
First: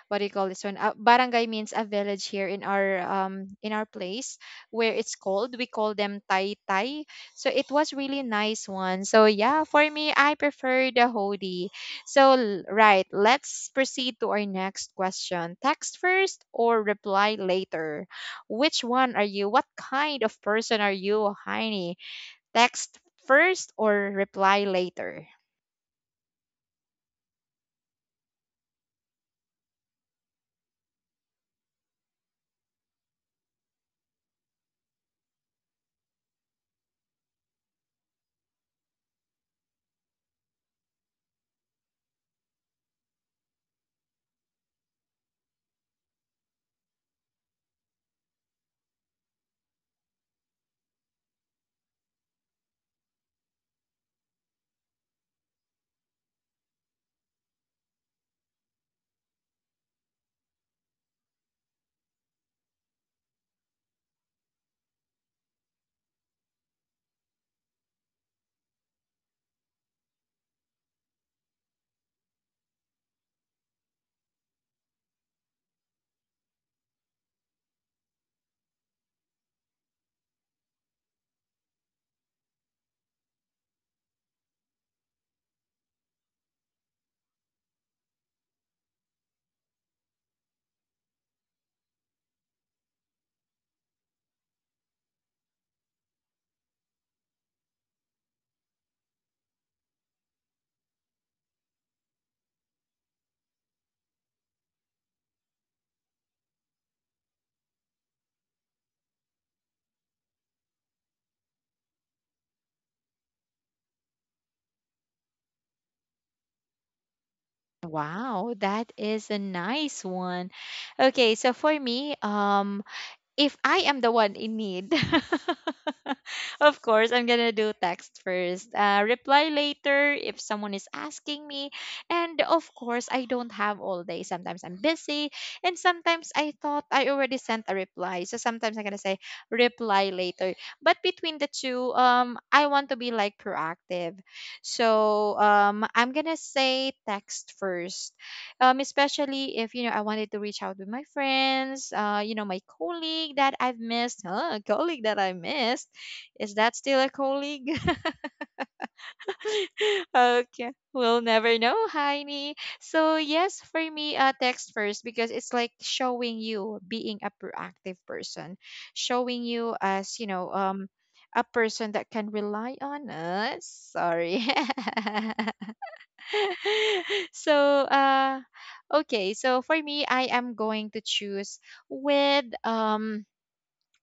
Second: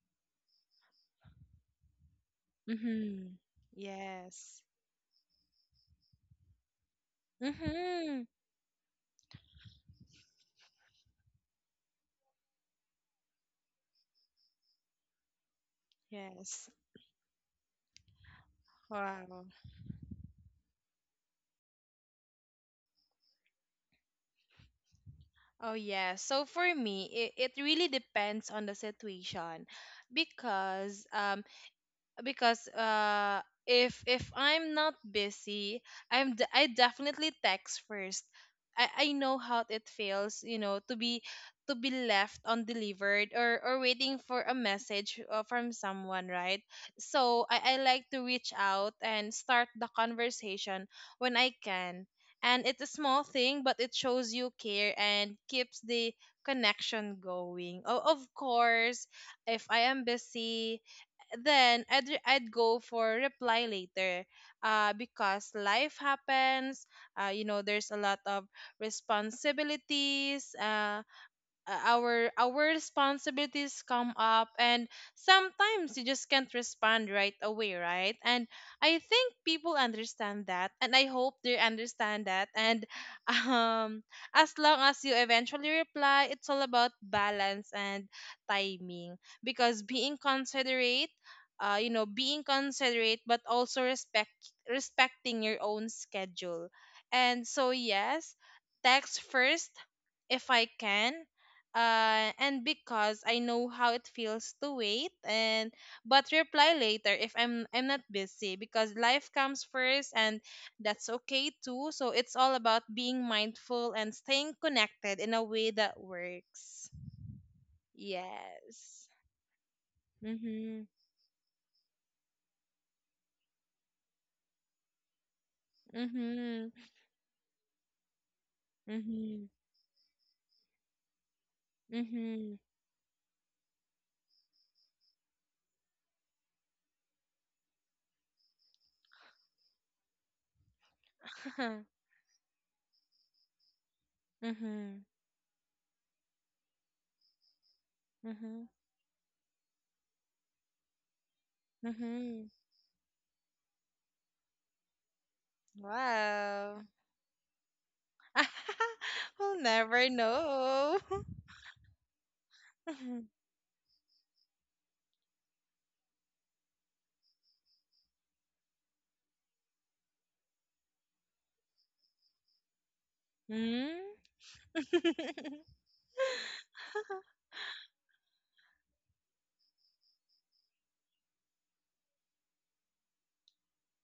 what do you call this one? Barangay means a village here in our Mm-hmm. um in our place Yes. where it's called. We call them Tai Tai. So it was really Mm-hmm. nice one. So yeah, for me, I prefer the Hodi. So, right, let's proceed to our next question. Text first Yes. or reply later? Which one are Wow. you? What kind of person are you, Heini? Text first or reply later? Oh, yes. So for me, it really depends on the situation, because because if I'm not busy, I definitely text first. I know how it feels, you know, to be, to be left undelivered, or waiting for a message, from someone, right? So I like to reach out and start the conversation when I can. And it's a small thing, but it shows you care and keeps the connection going. Oh, of course, if I am busy, then I'd go for reply later, because life happens. You know, there's a lot of responsibilities. Our responsibilities come up, and sometimes you just can't respond right away, right? And I think people understand that, and I hope they understand that. And um as long as you eventually reply, it's all about balance and timing, because being considerate, you know, being considerate, but also respecting your own schedule. And so yes, text first if I can, and because I know how it feels to wait, and but reply later if I'm not busy, because life comes first and that's okay too. So it's all about being mindful and staying connected in a way that works. Wow, that Yes. is a nice one. Mhm. Okay, so for me, if I am the one in need, Mhm. of course, I'm going to do text first, Mhm. reply later if someone is asking me. And Mhm. of course, I don't have all day. Sometimes I'm busy. And sometimes I thought I already sent a reply. So sometimes I'm going to say reply later. But between the two, I want to be like proactive. Mhm. So, I'm going to say text first, Mhm. Especially if you know I wanted to reach out with my friends, Mhm. my colleague that I've missed, huh? A colleague that I missed, is that Wow. still a colleague? We'll never Okay, know. we'll never know, Heini. So yes, for me, text first, because it's like showing you being a proactive person, showing you as, a person that can rely on us. Mhm. Sorry. So, okay, so for me, I am going to choose with um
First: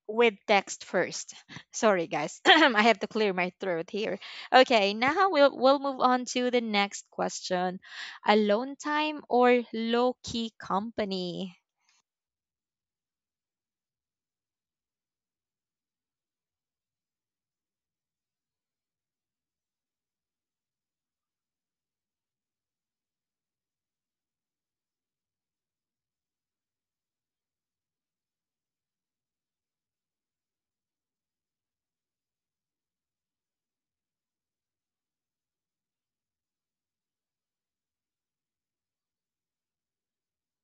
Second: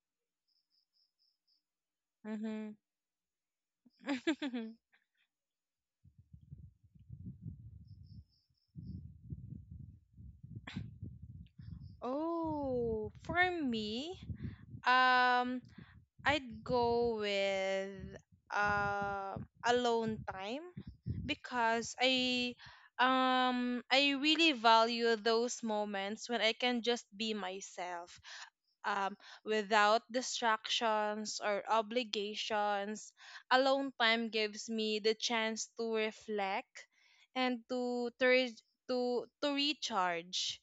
with text first. Sorry, guys. Mm-hmm. I have to clear my throat here. Okay, now we'll move on to the next question. Alone time or low key company? Oh, for me, um, I'd go with uh, alone time because I really value those moments when I can just be myself um without distractions or obligations. Alone time gives me the chance to reflect and to recharge.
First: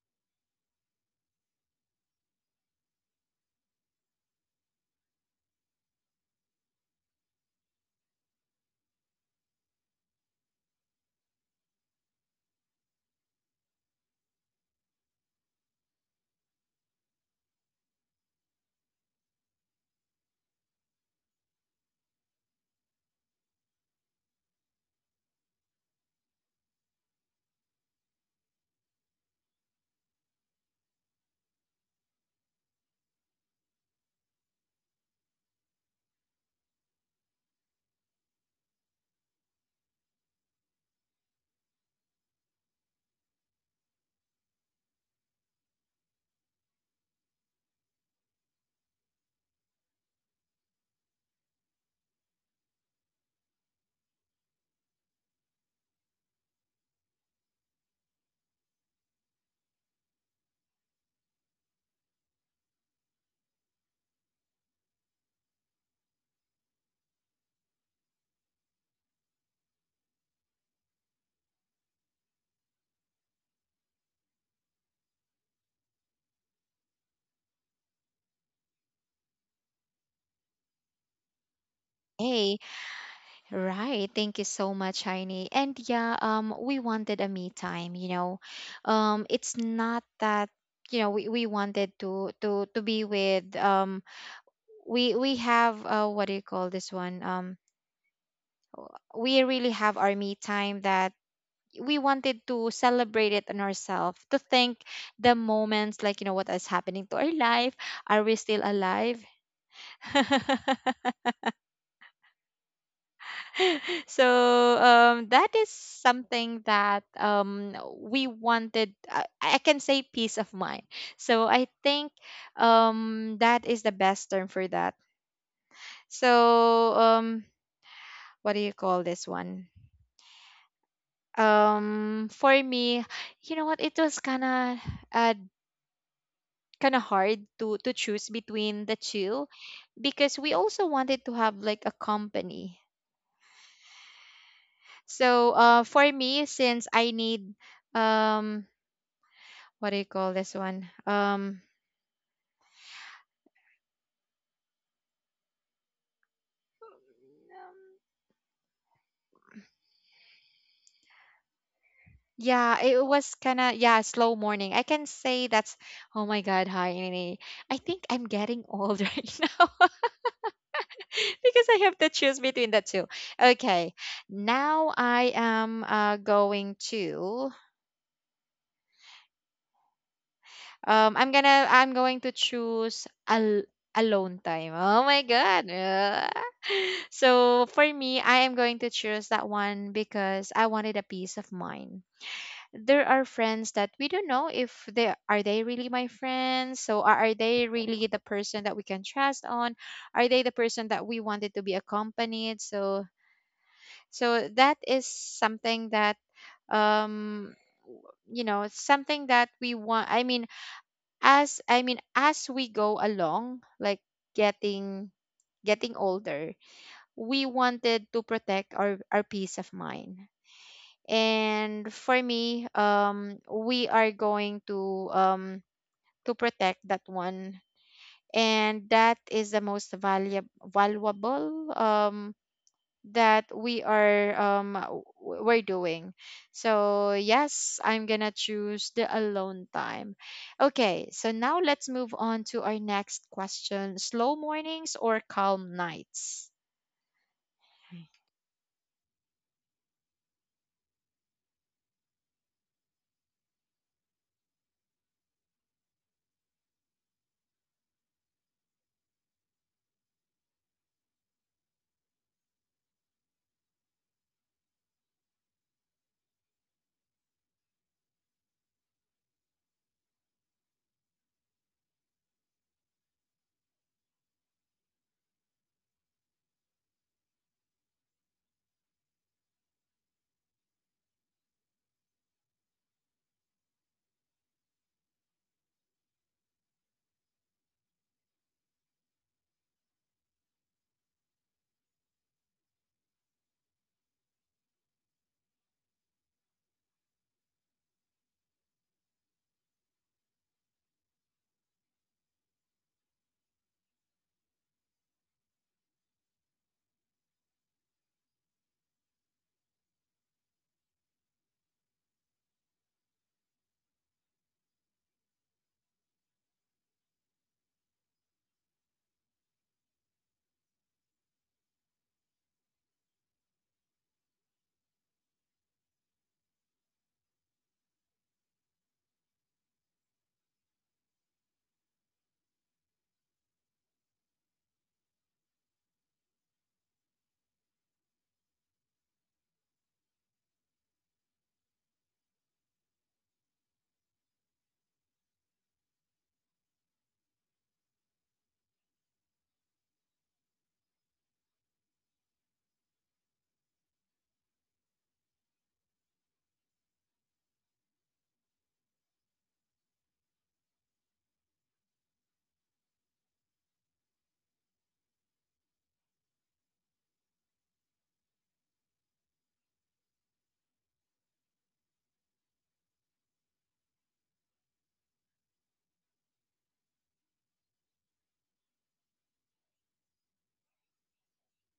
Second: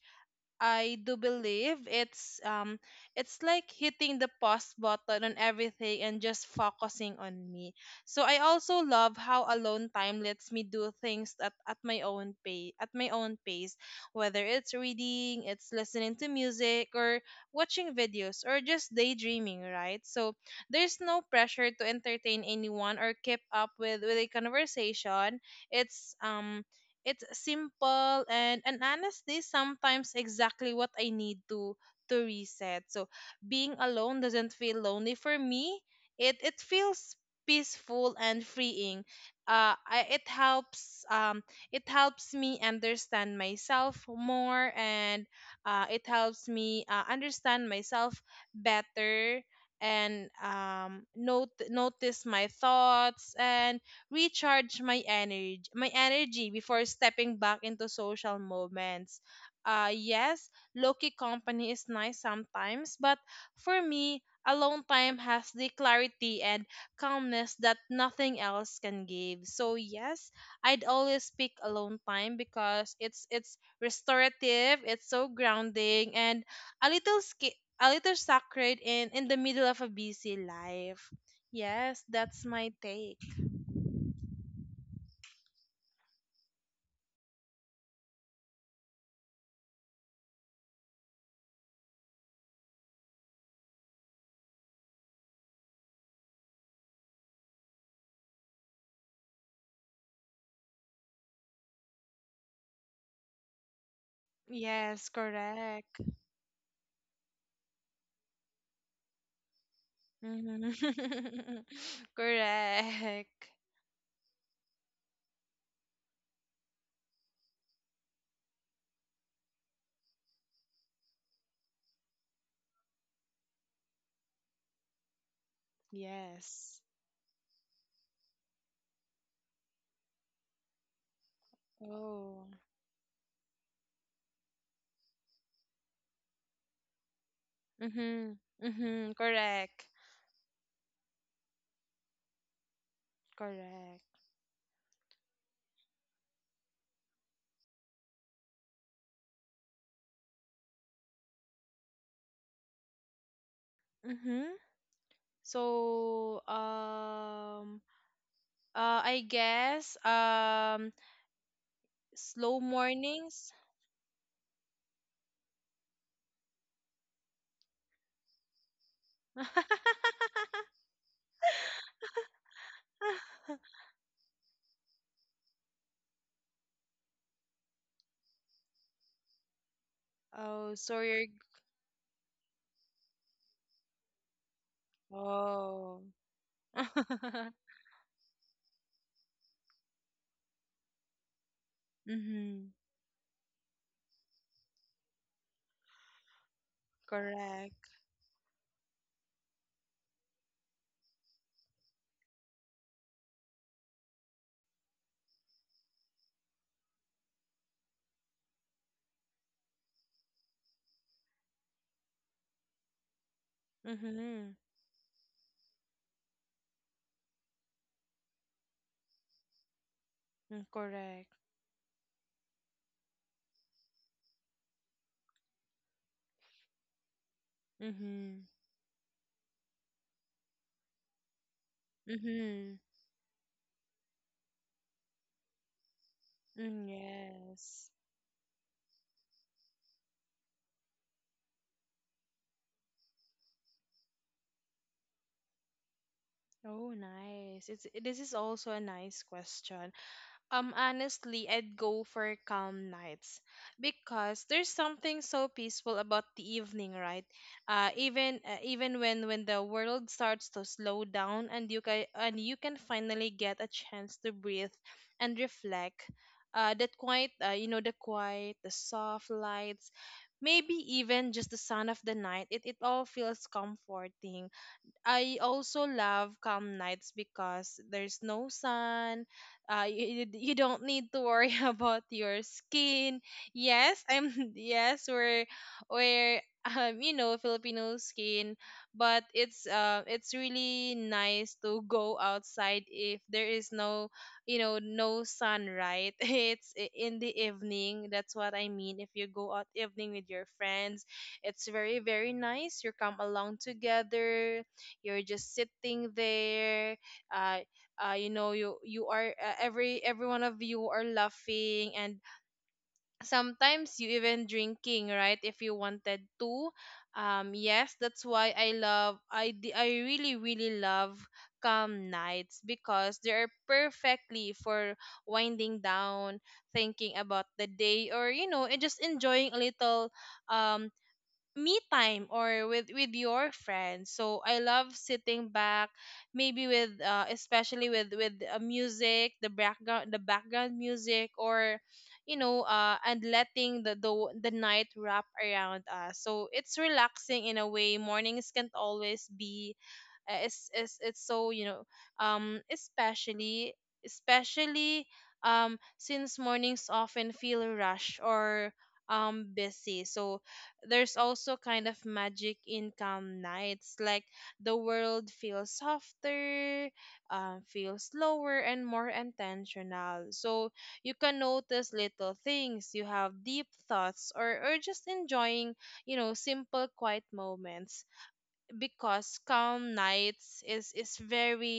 I do believe it's like hitting the pause button on everything and just focusing on me. So I also love how alone time lets me do things at my own pace at my own pace. Whether it's reading, it's listening to music, or watching videos, or just daydreaming, right? So there's no pressure to entertain anyone or keep up with a conversation. It's um it's simple, and honestly sometimes exactly what I need to reset. So being alone doesn't feel lonely for me. It feels peaceful and freeing. It helps, it helps me understand myself more, and it helps me understand myself better, and notice my thoughts and recharge my energy before stepping back into social moments. Yes, low-key company is nice sometimes, but for me, alone time has the clarity and calmness that nothing else can give. So yes, I'd always pick alone time because it's restorative, it's so grounding, and a little sacred in the middle of a busy life. Yes, that's my take. Right. Thank you so much, Heini. And yeah, we wanted a me time. It's not that, we wanted to be with, we have, what do you call this one? We really have our me time that we wanted to celebrate it on ourselves, to think Yes, the correct. moments like, what is happening to our life. Are we still alive? Hmm. Correct. So, that is something that, we wanted, I can say peace of mind. So I think, that is the best term for that. Yes. So, what do you call this one? Oh. For me, you know what it was uh, kind of hard to choose Mm-hmm. between the Mm-hmm. two. Correct. Because we also wanted to have like a company. Correct. So, for me, since I need, um what do you call this one? Mm-hmm. So, I guess, slow Yeah, it was mornings. kind of, yeah, slow morning. I can say that's... oh my god, hi, Nene. I think I'm getting old right now because I have to choose between the two. Okay, now Oh, so you're, I'm going to choose, alone time. Oh my god. oh. Ah. Mm-hmm. So for me, I am going to choose that one because I wanted a peace of mind. There are friends that we don't know if they really my friends. So are they Correct. really the person that we can trust on? Are they the person that we wanted to be accompanied? So that is something that, um something that we want, I mean, as we go along, like, Mm-hmm. getting getting older, we wanted to protect our peace of mind. Correct. And for me, we are going to, to protect that one. Mm-hmm. And that is the most valuable Mm-hmm. that we're doing. Mm, So yes, yes. I'm gonna choose the alone time. Okay, so now let's move on to our next question. Slow mornings or calm nights? Oh, nice. It's This is also a nice question. Honestly, I'd go for calm nights because there's something so peaceful about the evening, right? Even even when the world starts to slow down, and you can finally get a chance to breathe and reflect. That quiet, you know, the quiet, the soft lights, maybe even just the sound of the night. It all feels comforting. I also love calm nights because there's no sun. You you don't need to worry about your skin. Yes, I'm yes we're you know, Filipino skin, but it's really nice to go outside if there is no, you know, no sun, right. In the evening. That's what I mean. If you go out evening with your friends, it's very, very nice. You come along together, you're just sitting there, uh, you know, you are every one of you are laughing, and sometimes you even drinking, right, if you wanted to. Yes, that's why I really, really love calm nights because they are perfectly for winding down, thinking about the day, or, you know, and just enjoying a little, um me time, or with your friends. So I love sitting back, maybe with especially with music, the background music, or you know, and letting the night wrap around us. So it's relaxing in a way mornings can't always be. It's so, you know, um especially especially, since mornings often feel rush or busy. So there's also kind of magic in calm nights, like the world feels softer, feels slower, and more intentional. So you can notice little things, you have deep thoughts, or just enjoying, you know, simple quiet moments. Because calm nights is very,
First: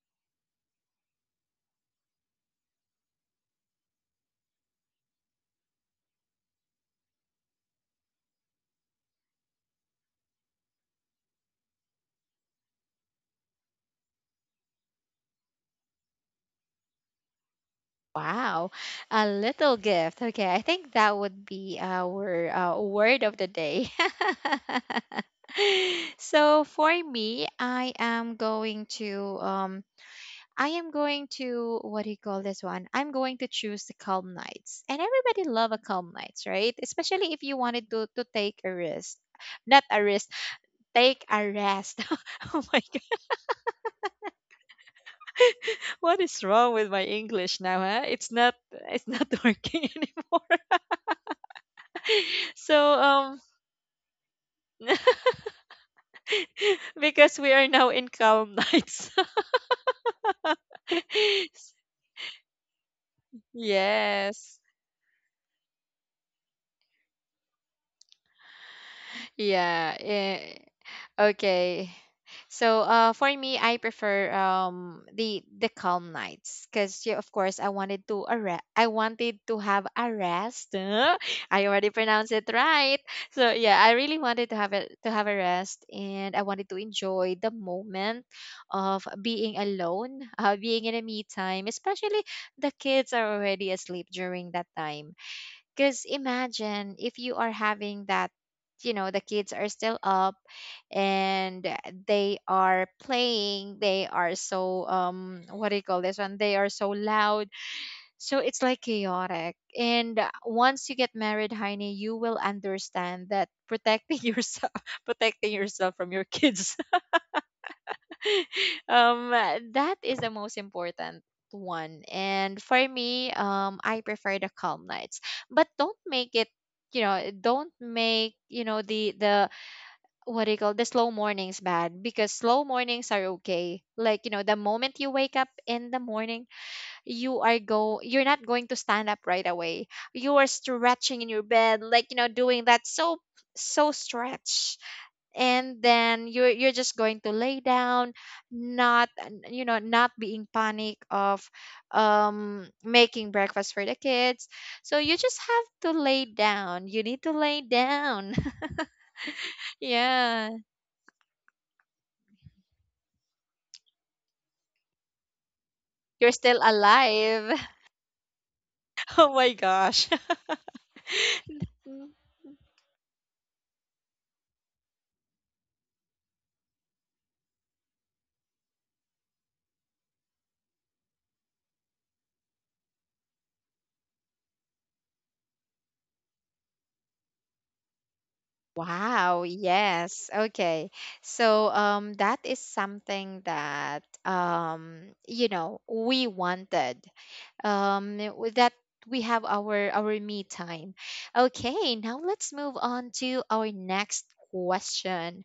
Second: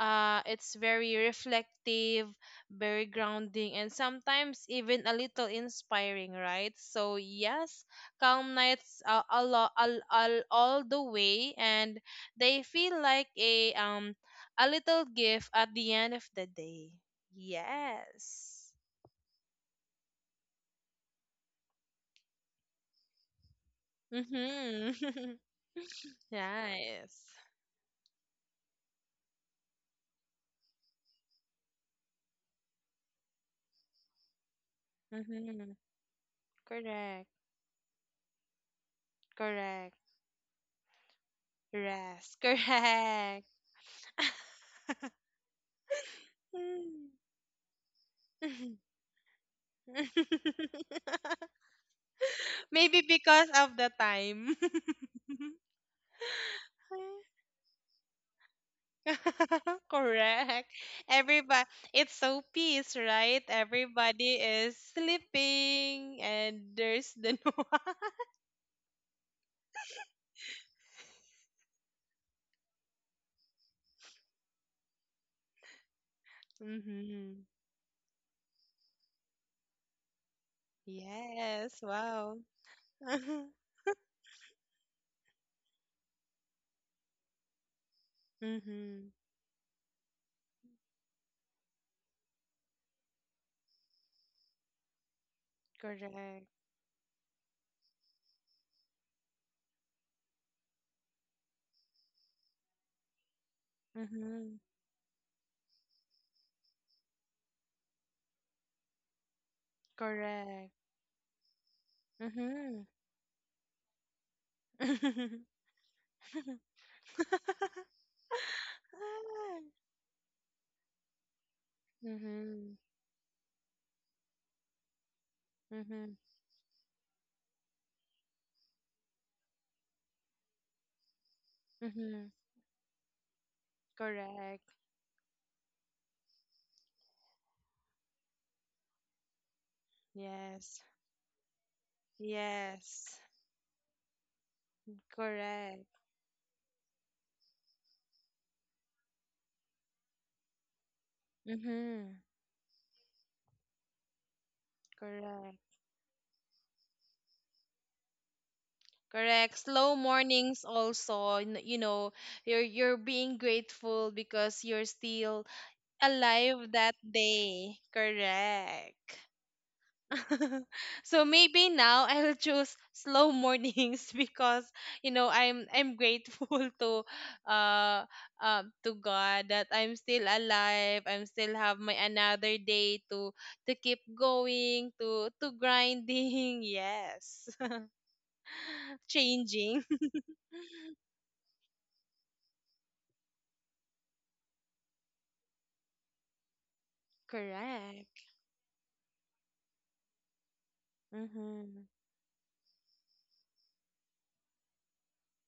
it's very reflective, very grounding, and sometimes even a little inspiring, right? So yes, calm nights are all the way, and they feel like a little gift at the end of the day. Yes. Wow, a little gift. Okay, I think that would be our, word of the day. Mhm. So for Nice. me, I am going to, what do you call this one? I'm going to choose the calm nights. And everybody love Mhm. a calm nights, right? Correct. Especially if you wanted to take a risk. Not Correct. a risk, take a rest. Rest. Oh my god. Correct. What is wrong with my Mm. English now, huh? It's not working anymore. So, Maybe because of the time. because we are now in calm nights. Correct. Everybody, it's so peace, right? Everybody Yes. is sleeping, and there's the no. Yeah. Okay. So, for me, I prefer, the calm nights, cuz yeah, of Mm-hmm. course I wanted to, have a rest. Huh? I Yes, already pronounced wow. it right. So yeah, I really wanted to have a rest, and I wanted to enjoy the moment Mm-hmm. of being alone, being in a me time, especially the kids are already asleep during that time. Because Correct. imagine if you are having that, the kids are still up and they are playing, they are Mm-hmm. so, what do you call this one? They are so loud. So it's like chaotic. And, Correct. once you get married, Heine, you will Mm-hmm. understand that protecting yourself, protecting yourself from your kids. That is the most important one. And Mm-hmm. for me, I prefer the calm nights. But don't Mm-hmm. make it, you know don't make, the what do you call the slow mornings bad, Mm-hmm. because slow mornings are okay. Like, the Correct. moment you wake up in the morning, you are go you're not going to stand up right away. You are Yes. stretching in your bed, like, doing that. Yes. So stretch, Correct. and then you're just going to lay down. Not, not being panic of Mm-hmm. Making breakfast for the kids. So you just Correct. have to lay down, you need to lay down. Correct. Slow Yeah, mornings also, you know, you're being grateful because you're still you're still alive that alive. day. Correct. Oh my gosh. So maybe now I'll choose slow mornings because you know I'm grateful to uh to God that I'm still alive. I'm still have my another day to keep going, to grinding. Yes. Wow, Changing. yes. Okay. So, that is something that, we wanted. Correct. With that, we have our me time. Mhm. Okay, now let's move on to our next question.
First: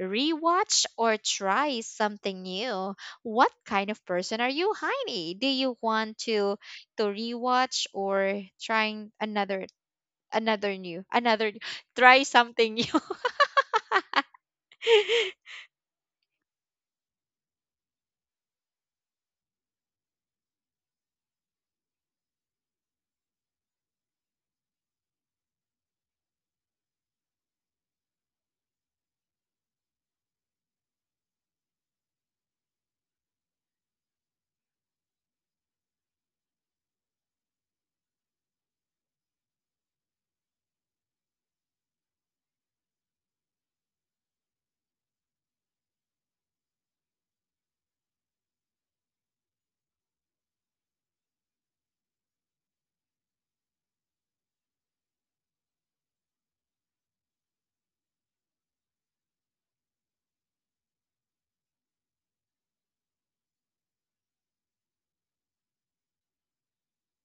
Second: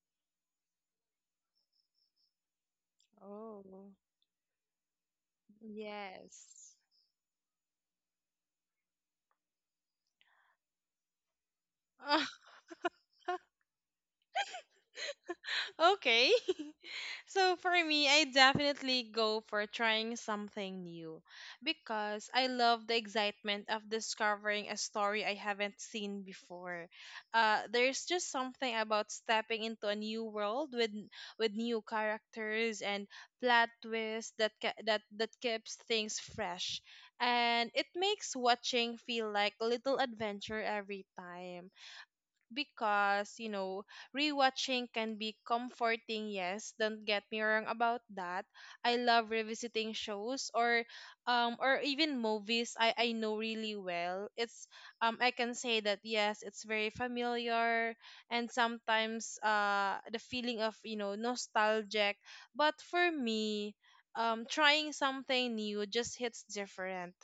Rewatch or try something new? What Oh, kind of person are you, Heini? Do you want to yes. to rewatch or trying another new another try something new? Okay. So for me, I definitely go for trying something new because I love the excitement of discovering a story I haven't seen before. There's just something about stepping into a new world with new characters and plot twists that that keeps things fresh, and it makes watching feel like a little adventure every time. Because you know, rewatching can be comforting. Yes, don't get me wrong about that. I love revisiting shows, or even movies I know really well. It's I can say that, yes, it's very familiar, and sometimes the feeling of, you know, nostalgic. But for me, trying something new just hits different.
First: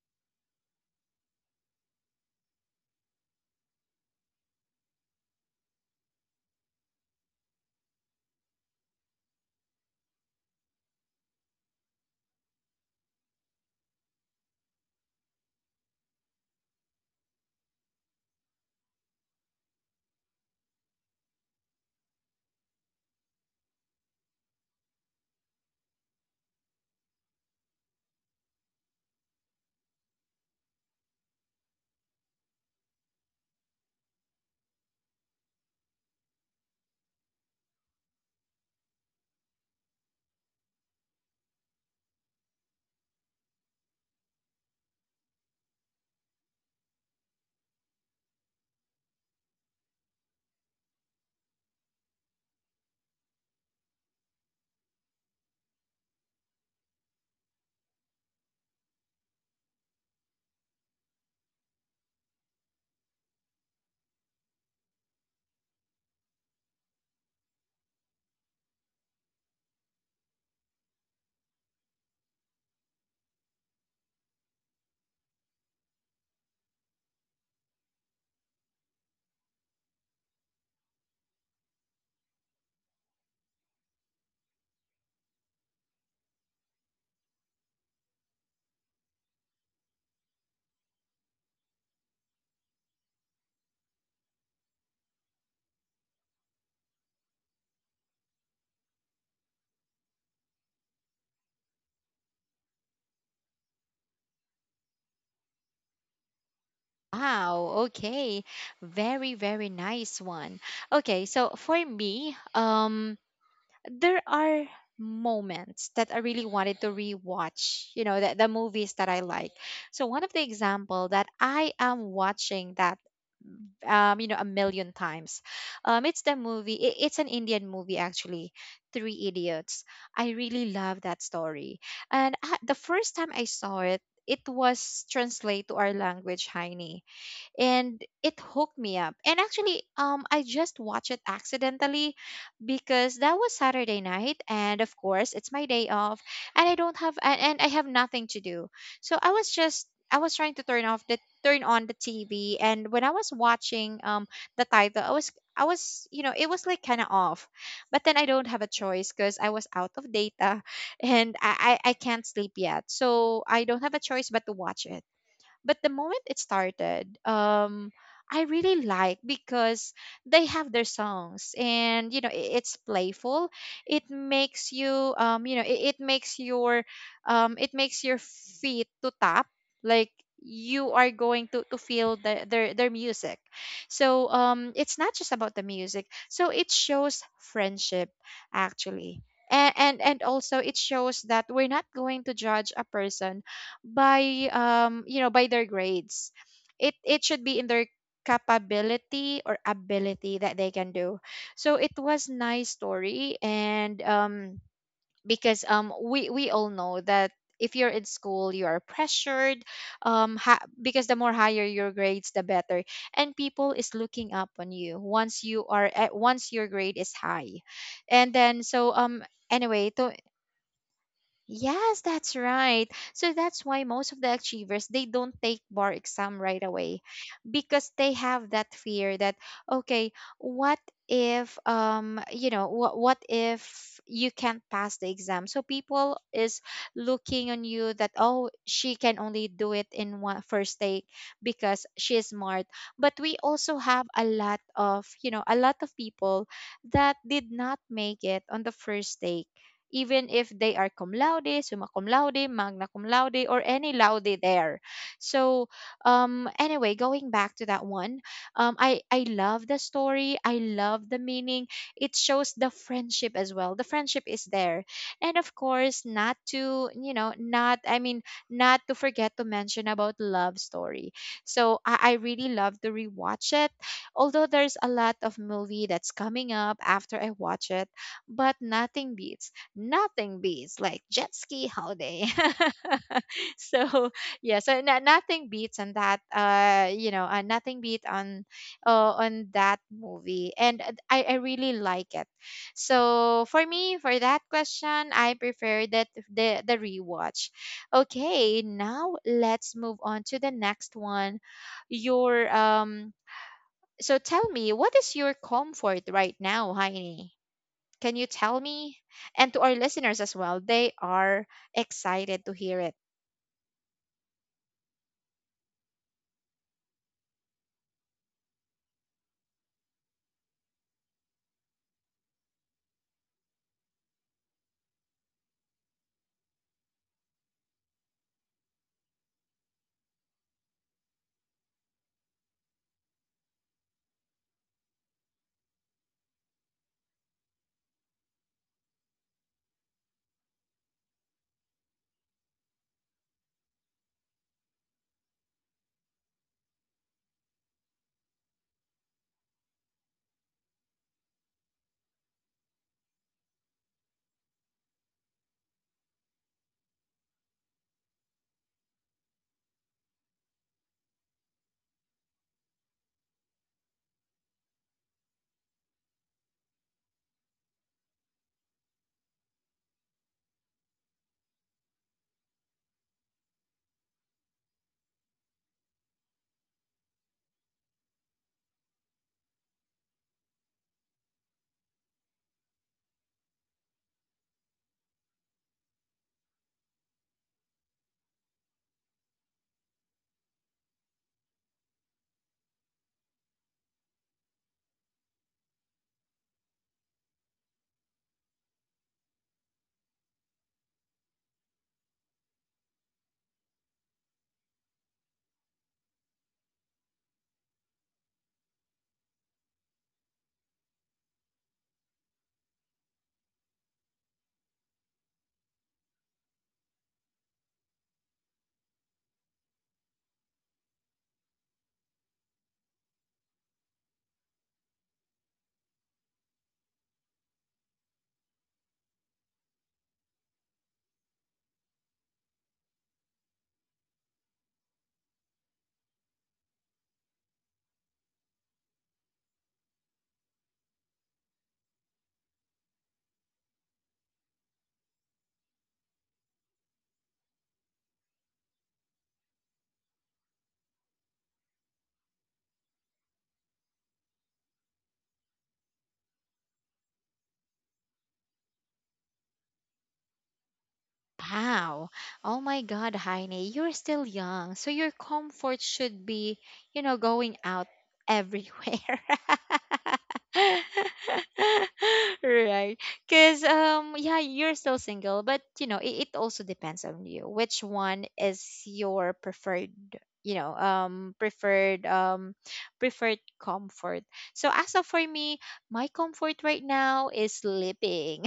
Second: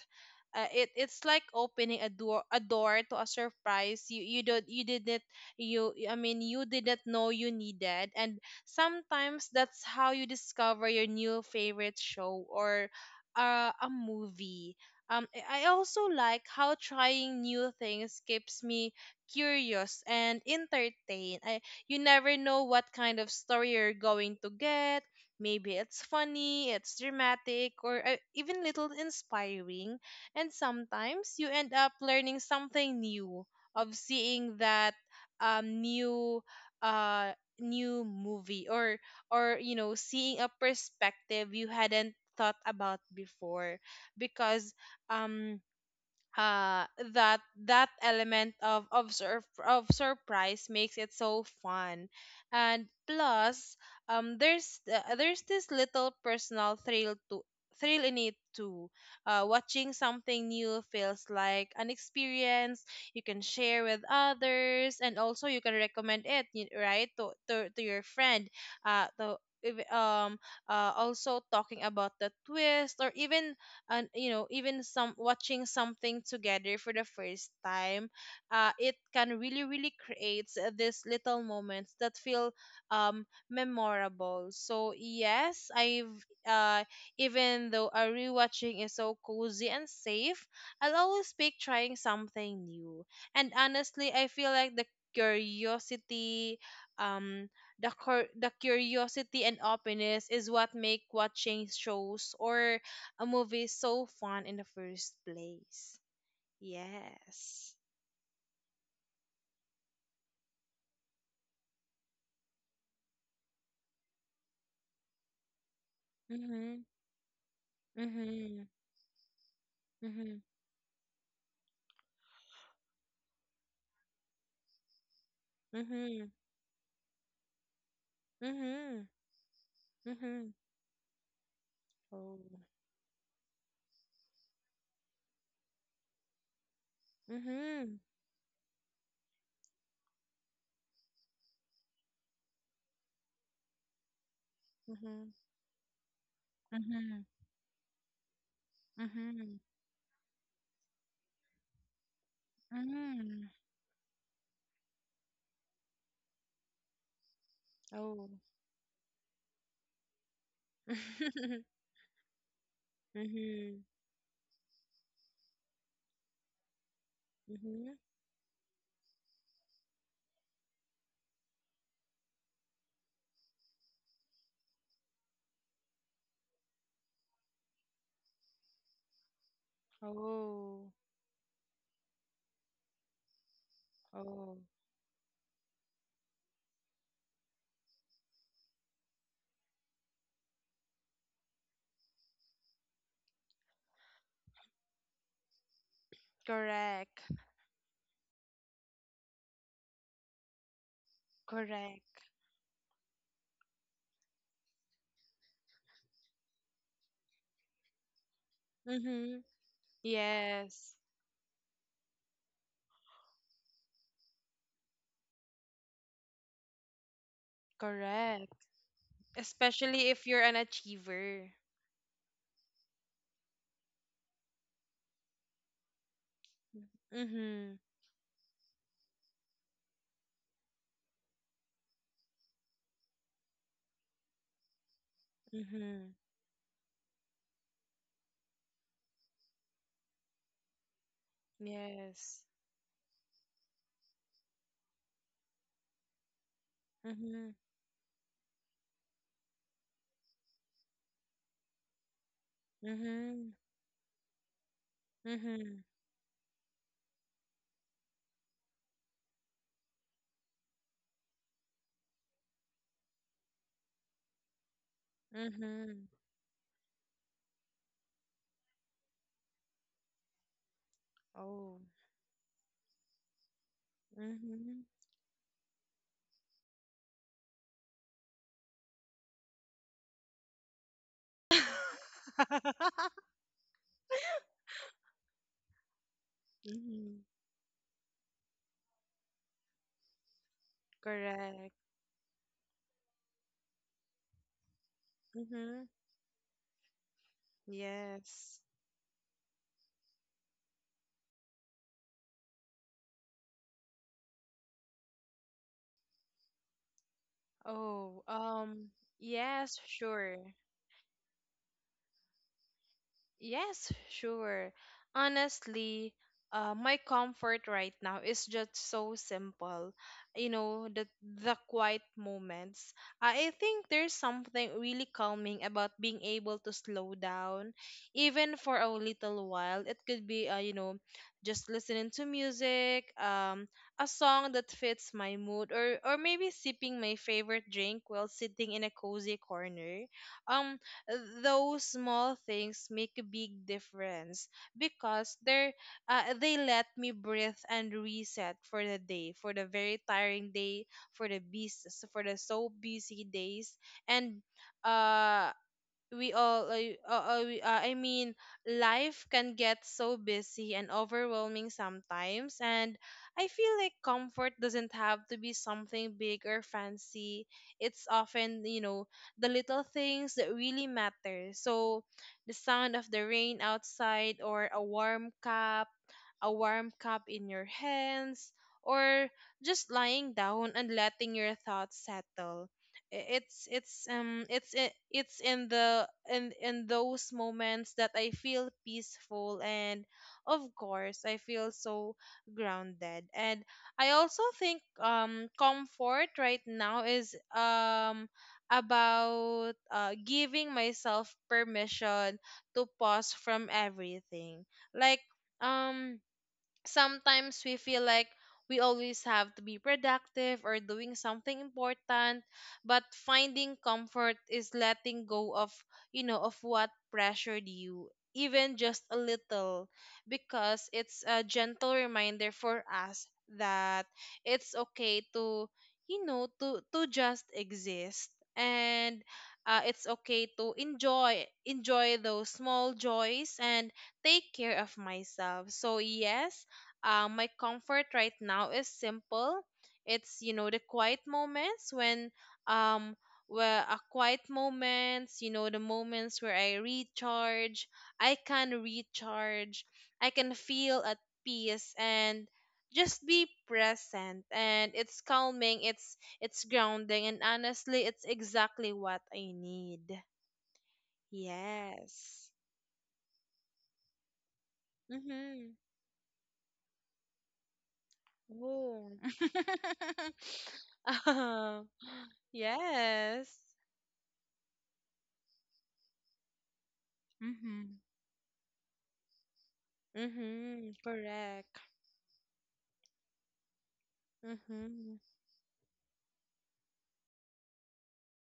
It's like opening a door, a door to a surprise you you don't you didn't, you I mean you didn't know you needed, and sometimes that's how you discover your new favorite show or a movie. I also like how trying new things keeps me curious and entertained. I You never know what kind of story you're going to get. Maybe it's funny, it's dramatic, or even little inspiring, and sometimes you end up learning something new of seeing that, um, new uh, new movie, or you know, seeing a perspective you hadn't thought about before. Because um uh that that element of surprise makes it so fun. And plus, there's this little personal thrill to thrill in it too. Watching something new feels like an experience you can share with others, and also you can recommend it right to your friend, to if- also talking about the twist, or even and you know, even some watching something together for the first time, it can really, really create these little moments that feel memorable. So yes I've uh Even though a rewatching is so cozy and safe, I'll always pick trying something new. And honestly, I feel like the curiosity, um the curiosity and openness is what make watching shows or a movie so fun in the first place. Yes. Wow, okay, very very nice one. Okay, so for me, there are moments that I really wanted Mhm. to rewatch, the Mhm. movies that I like. So one of the Mhm. example that I am watching that, a million times. It's Mhm. the movie. It's an Indian movie, actually, Mhm. Three Idiots. I Mhm. really love that story. And Oh. I, the first time I saw it, it was translated to our language, Heine, and Mhm. it hooked me up. And actually, I just watched it accidentally, because that was Saturday night, and of course, Mhm. it's my day off, and I don't have Mhm. And I have nothing to do. So Mhm. I was trying to turn on the TV, and when I was Mhm. watching the title, I was you know it was like kind of off, but then I Oh. don't have a choice because I was out of data, and I, I I can't sleep yet, so I don't Mhm. have a choice but to watch it. But the moment it started, Mhm. I really like, because they have their songs, and it's playful. It makes it makes your feet to tap, like Oh. you are going to feel their music. So, Oh. It's not just about the music. So it shows friendship, actually. And also it shows that we're not going to judge a person by you know by their grades. It Correct. should be in their capability or ability that they can do. So it Correct. was nice story. And, because, we all know that if you're in school, you are Mhm. pressured, Yes. because the more higher your grades, the better. And people is looking up on you once your grade is high. And Correct. then, so, anyway, Especially to... if you're an achiever. Yes, that's right. So that's why most of the achievers, they don't take bar exam right away, Mhm. because they have that fear that, okay, what if, what if you can't pass the exam? So Mhm. people is looking on you that, oh, she can only do it in one first take because she is Yes. smart. But we also have a lot of people that did Mhm. not make it on the first take, even if they are cum laude, summa cum laude, magna cum laude, Mhm. or any laude there. So, Mhm. Anyway, going back to that one, I love the story. I love the meaning. It shows the friendship as well. The friendship is there. And of course, Mhm. not, I mean, not to forget to mention about love story. So Oh. I really love to rewatch it. Although there's Mhm. a lot of movie that's coming up after I watch it, but nothing beats like jet ski holiday. So yeah, so no, nothing beats on that you Mhm. know nothing beat on that movie, and, I really Correct. like it. So for me, for that question, I prefer Mhm. that, the rewatch. Okay, Yes. now let's move on to the next one. Your So tell me, what is your comfort right now, Heini? Oh, Can you tell um, me? And to yes, our listeners as sure. well, they are excited to hear it. Yes, sure. Honestly, my comfort right now is just so simple. You know, the quiet moments. I think there's something really calming about being able to slow down, even for a little while. It could be, you know, just listening to music, a song that fits my mood, or maybe sipping my favorite drink while sitting in a cozy corner. Um, those small things make a big difference because they're, they let me breathe and reset for the day, for the very tiring day, for the busy, for the so busy days. And uh we all we, I mean life can get so busy and overwhelming sometimes, and I feel like comfort doesn't have to be something big or fancy. It's often, you know, the little things that really matter. So the sound of the rain outside, or a warm cup in your hands, or just lying down and letting your thoughts settle. It's in the in those moments that I feel peaceful, and of course I feel so grounded. And I also think, comfort right now is, about giving myself permission to pause from everything, like, um sometimes we feel like we always have to be productive or doing something important, but finding comfort is letting go of, you know, of what pressured you, even just a little. Because it's a gentle reminder for us that it's okay to, you know, to just exist. And it's okay to enjoy those small joys and take care of myself. So yes, my comfort right now is simple. It's, you know, the quiet moments when, um where a quiet moments, you know, the moments where I recharge. I can recharge. I can feel at peace and just be present. And it's calming, it's grounding, and honestly it's exactly what I need. Wow. Yes. Oh my God, Heine, you're still young. So your Mhm. comfort should be, going out Oh. everywhere. Um, Right. yes. Because, yeah, you're still single. But, it also depends on you. Which Hmm. one is your preferred, you know, Mm-hmm. Correct. preferred, preferred comfort? So as of Mm-hmm. for me, my comfort right now is sleeping.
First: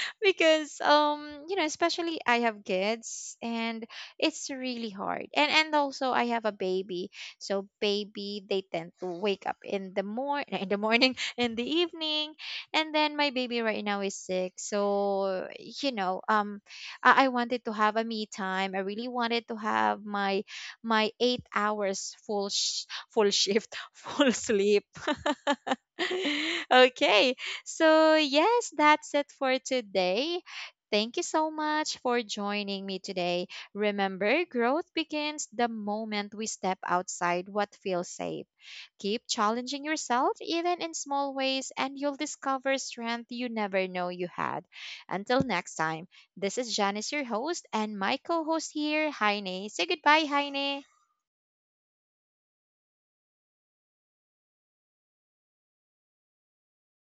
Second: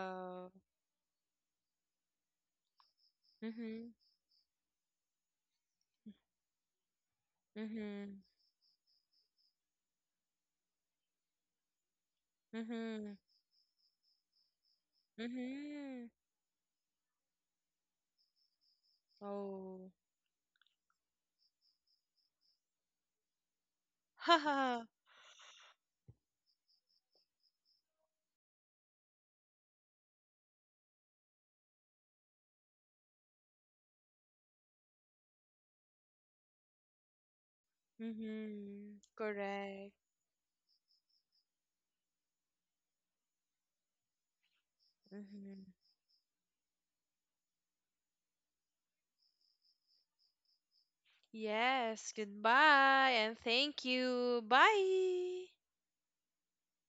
Because, especially I have kids, and Mm-hmm. it's really hard, and also I have a baby. So Mm-hmm. baby, they tend to wake up in the morning in the morning in the evening. And Mm-hmm. then my baby right now is sick, so, Mm-hmm. I wanted to have a me time. I really wanted to Oh. have my 8 hours full sh- full shift full Haha. sleep. Okay, so, yes, that's it for today. Thank you so much for joining me today. Remember, growth begins the moment we step outside what feels safe. Mm-hmm. Keep challenging Correct. yourself, even in small ways, and you'll discover strength you never know you had. Until Mm-hmm. next time, this is Janice, your host, and my co host here, Heine. Say goodbye, Heine. Yes. Goodbye and thank you. Bye.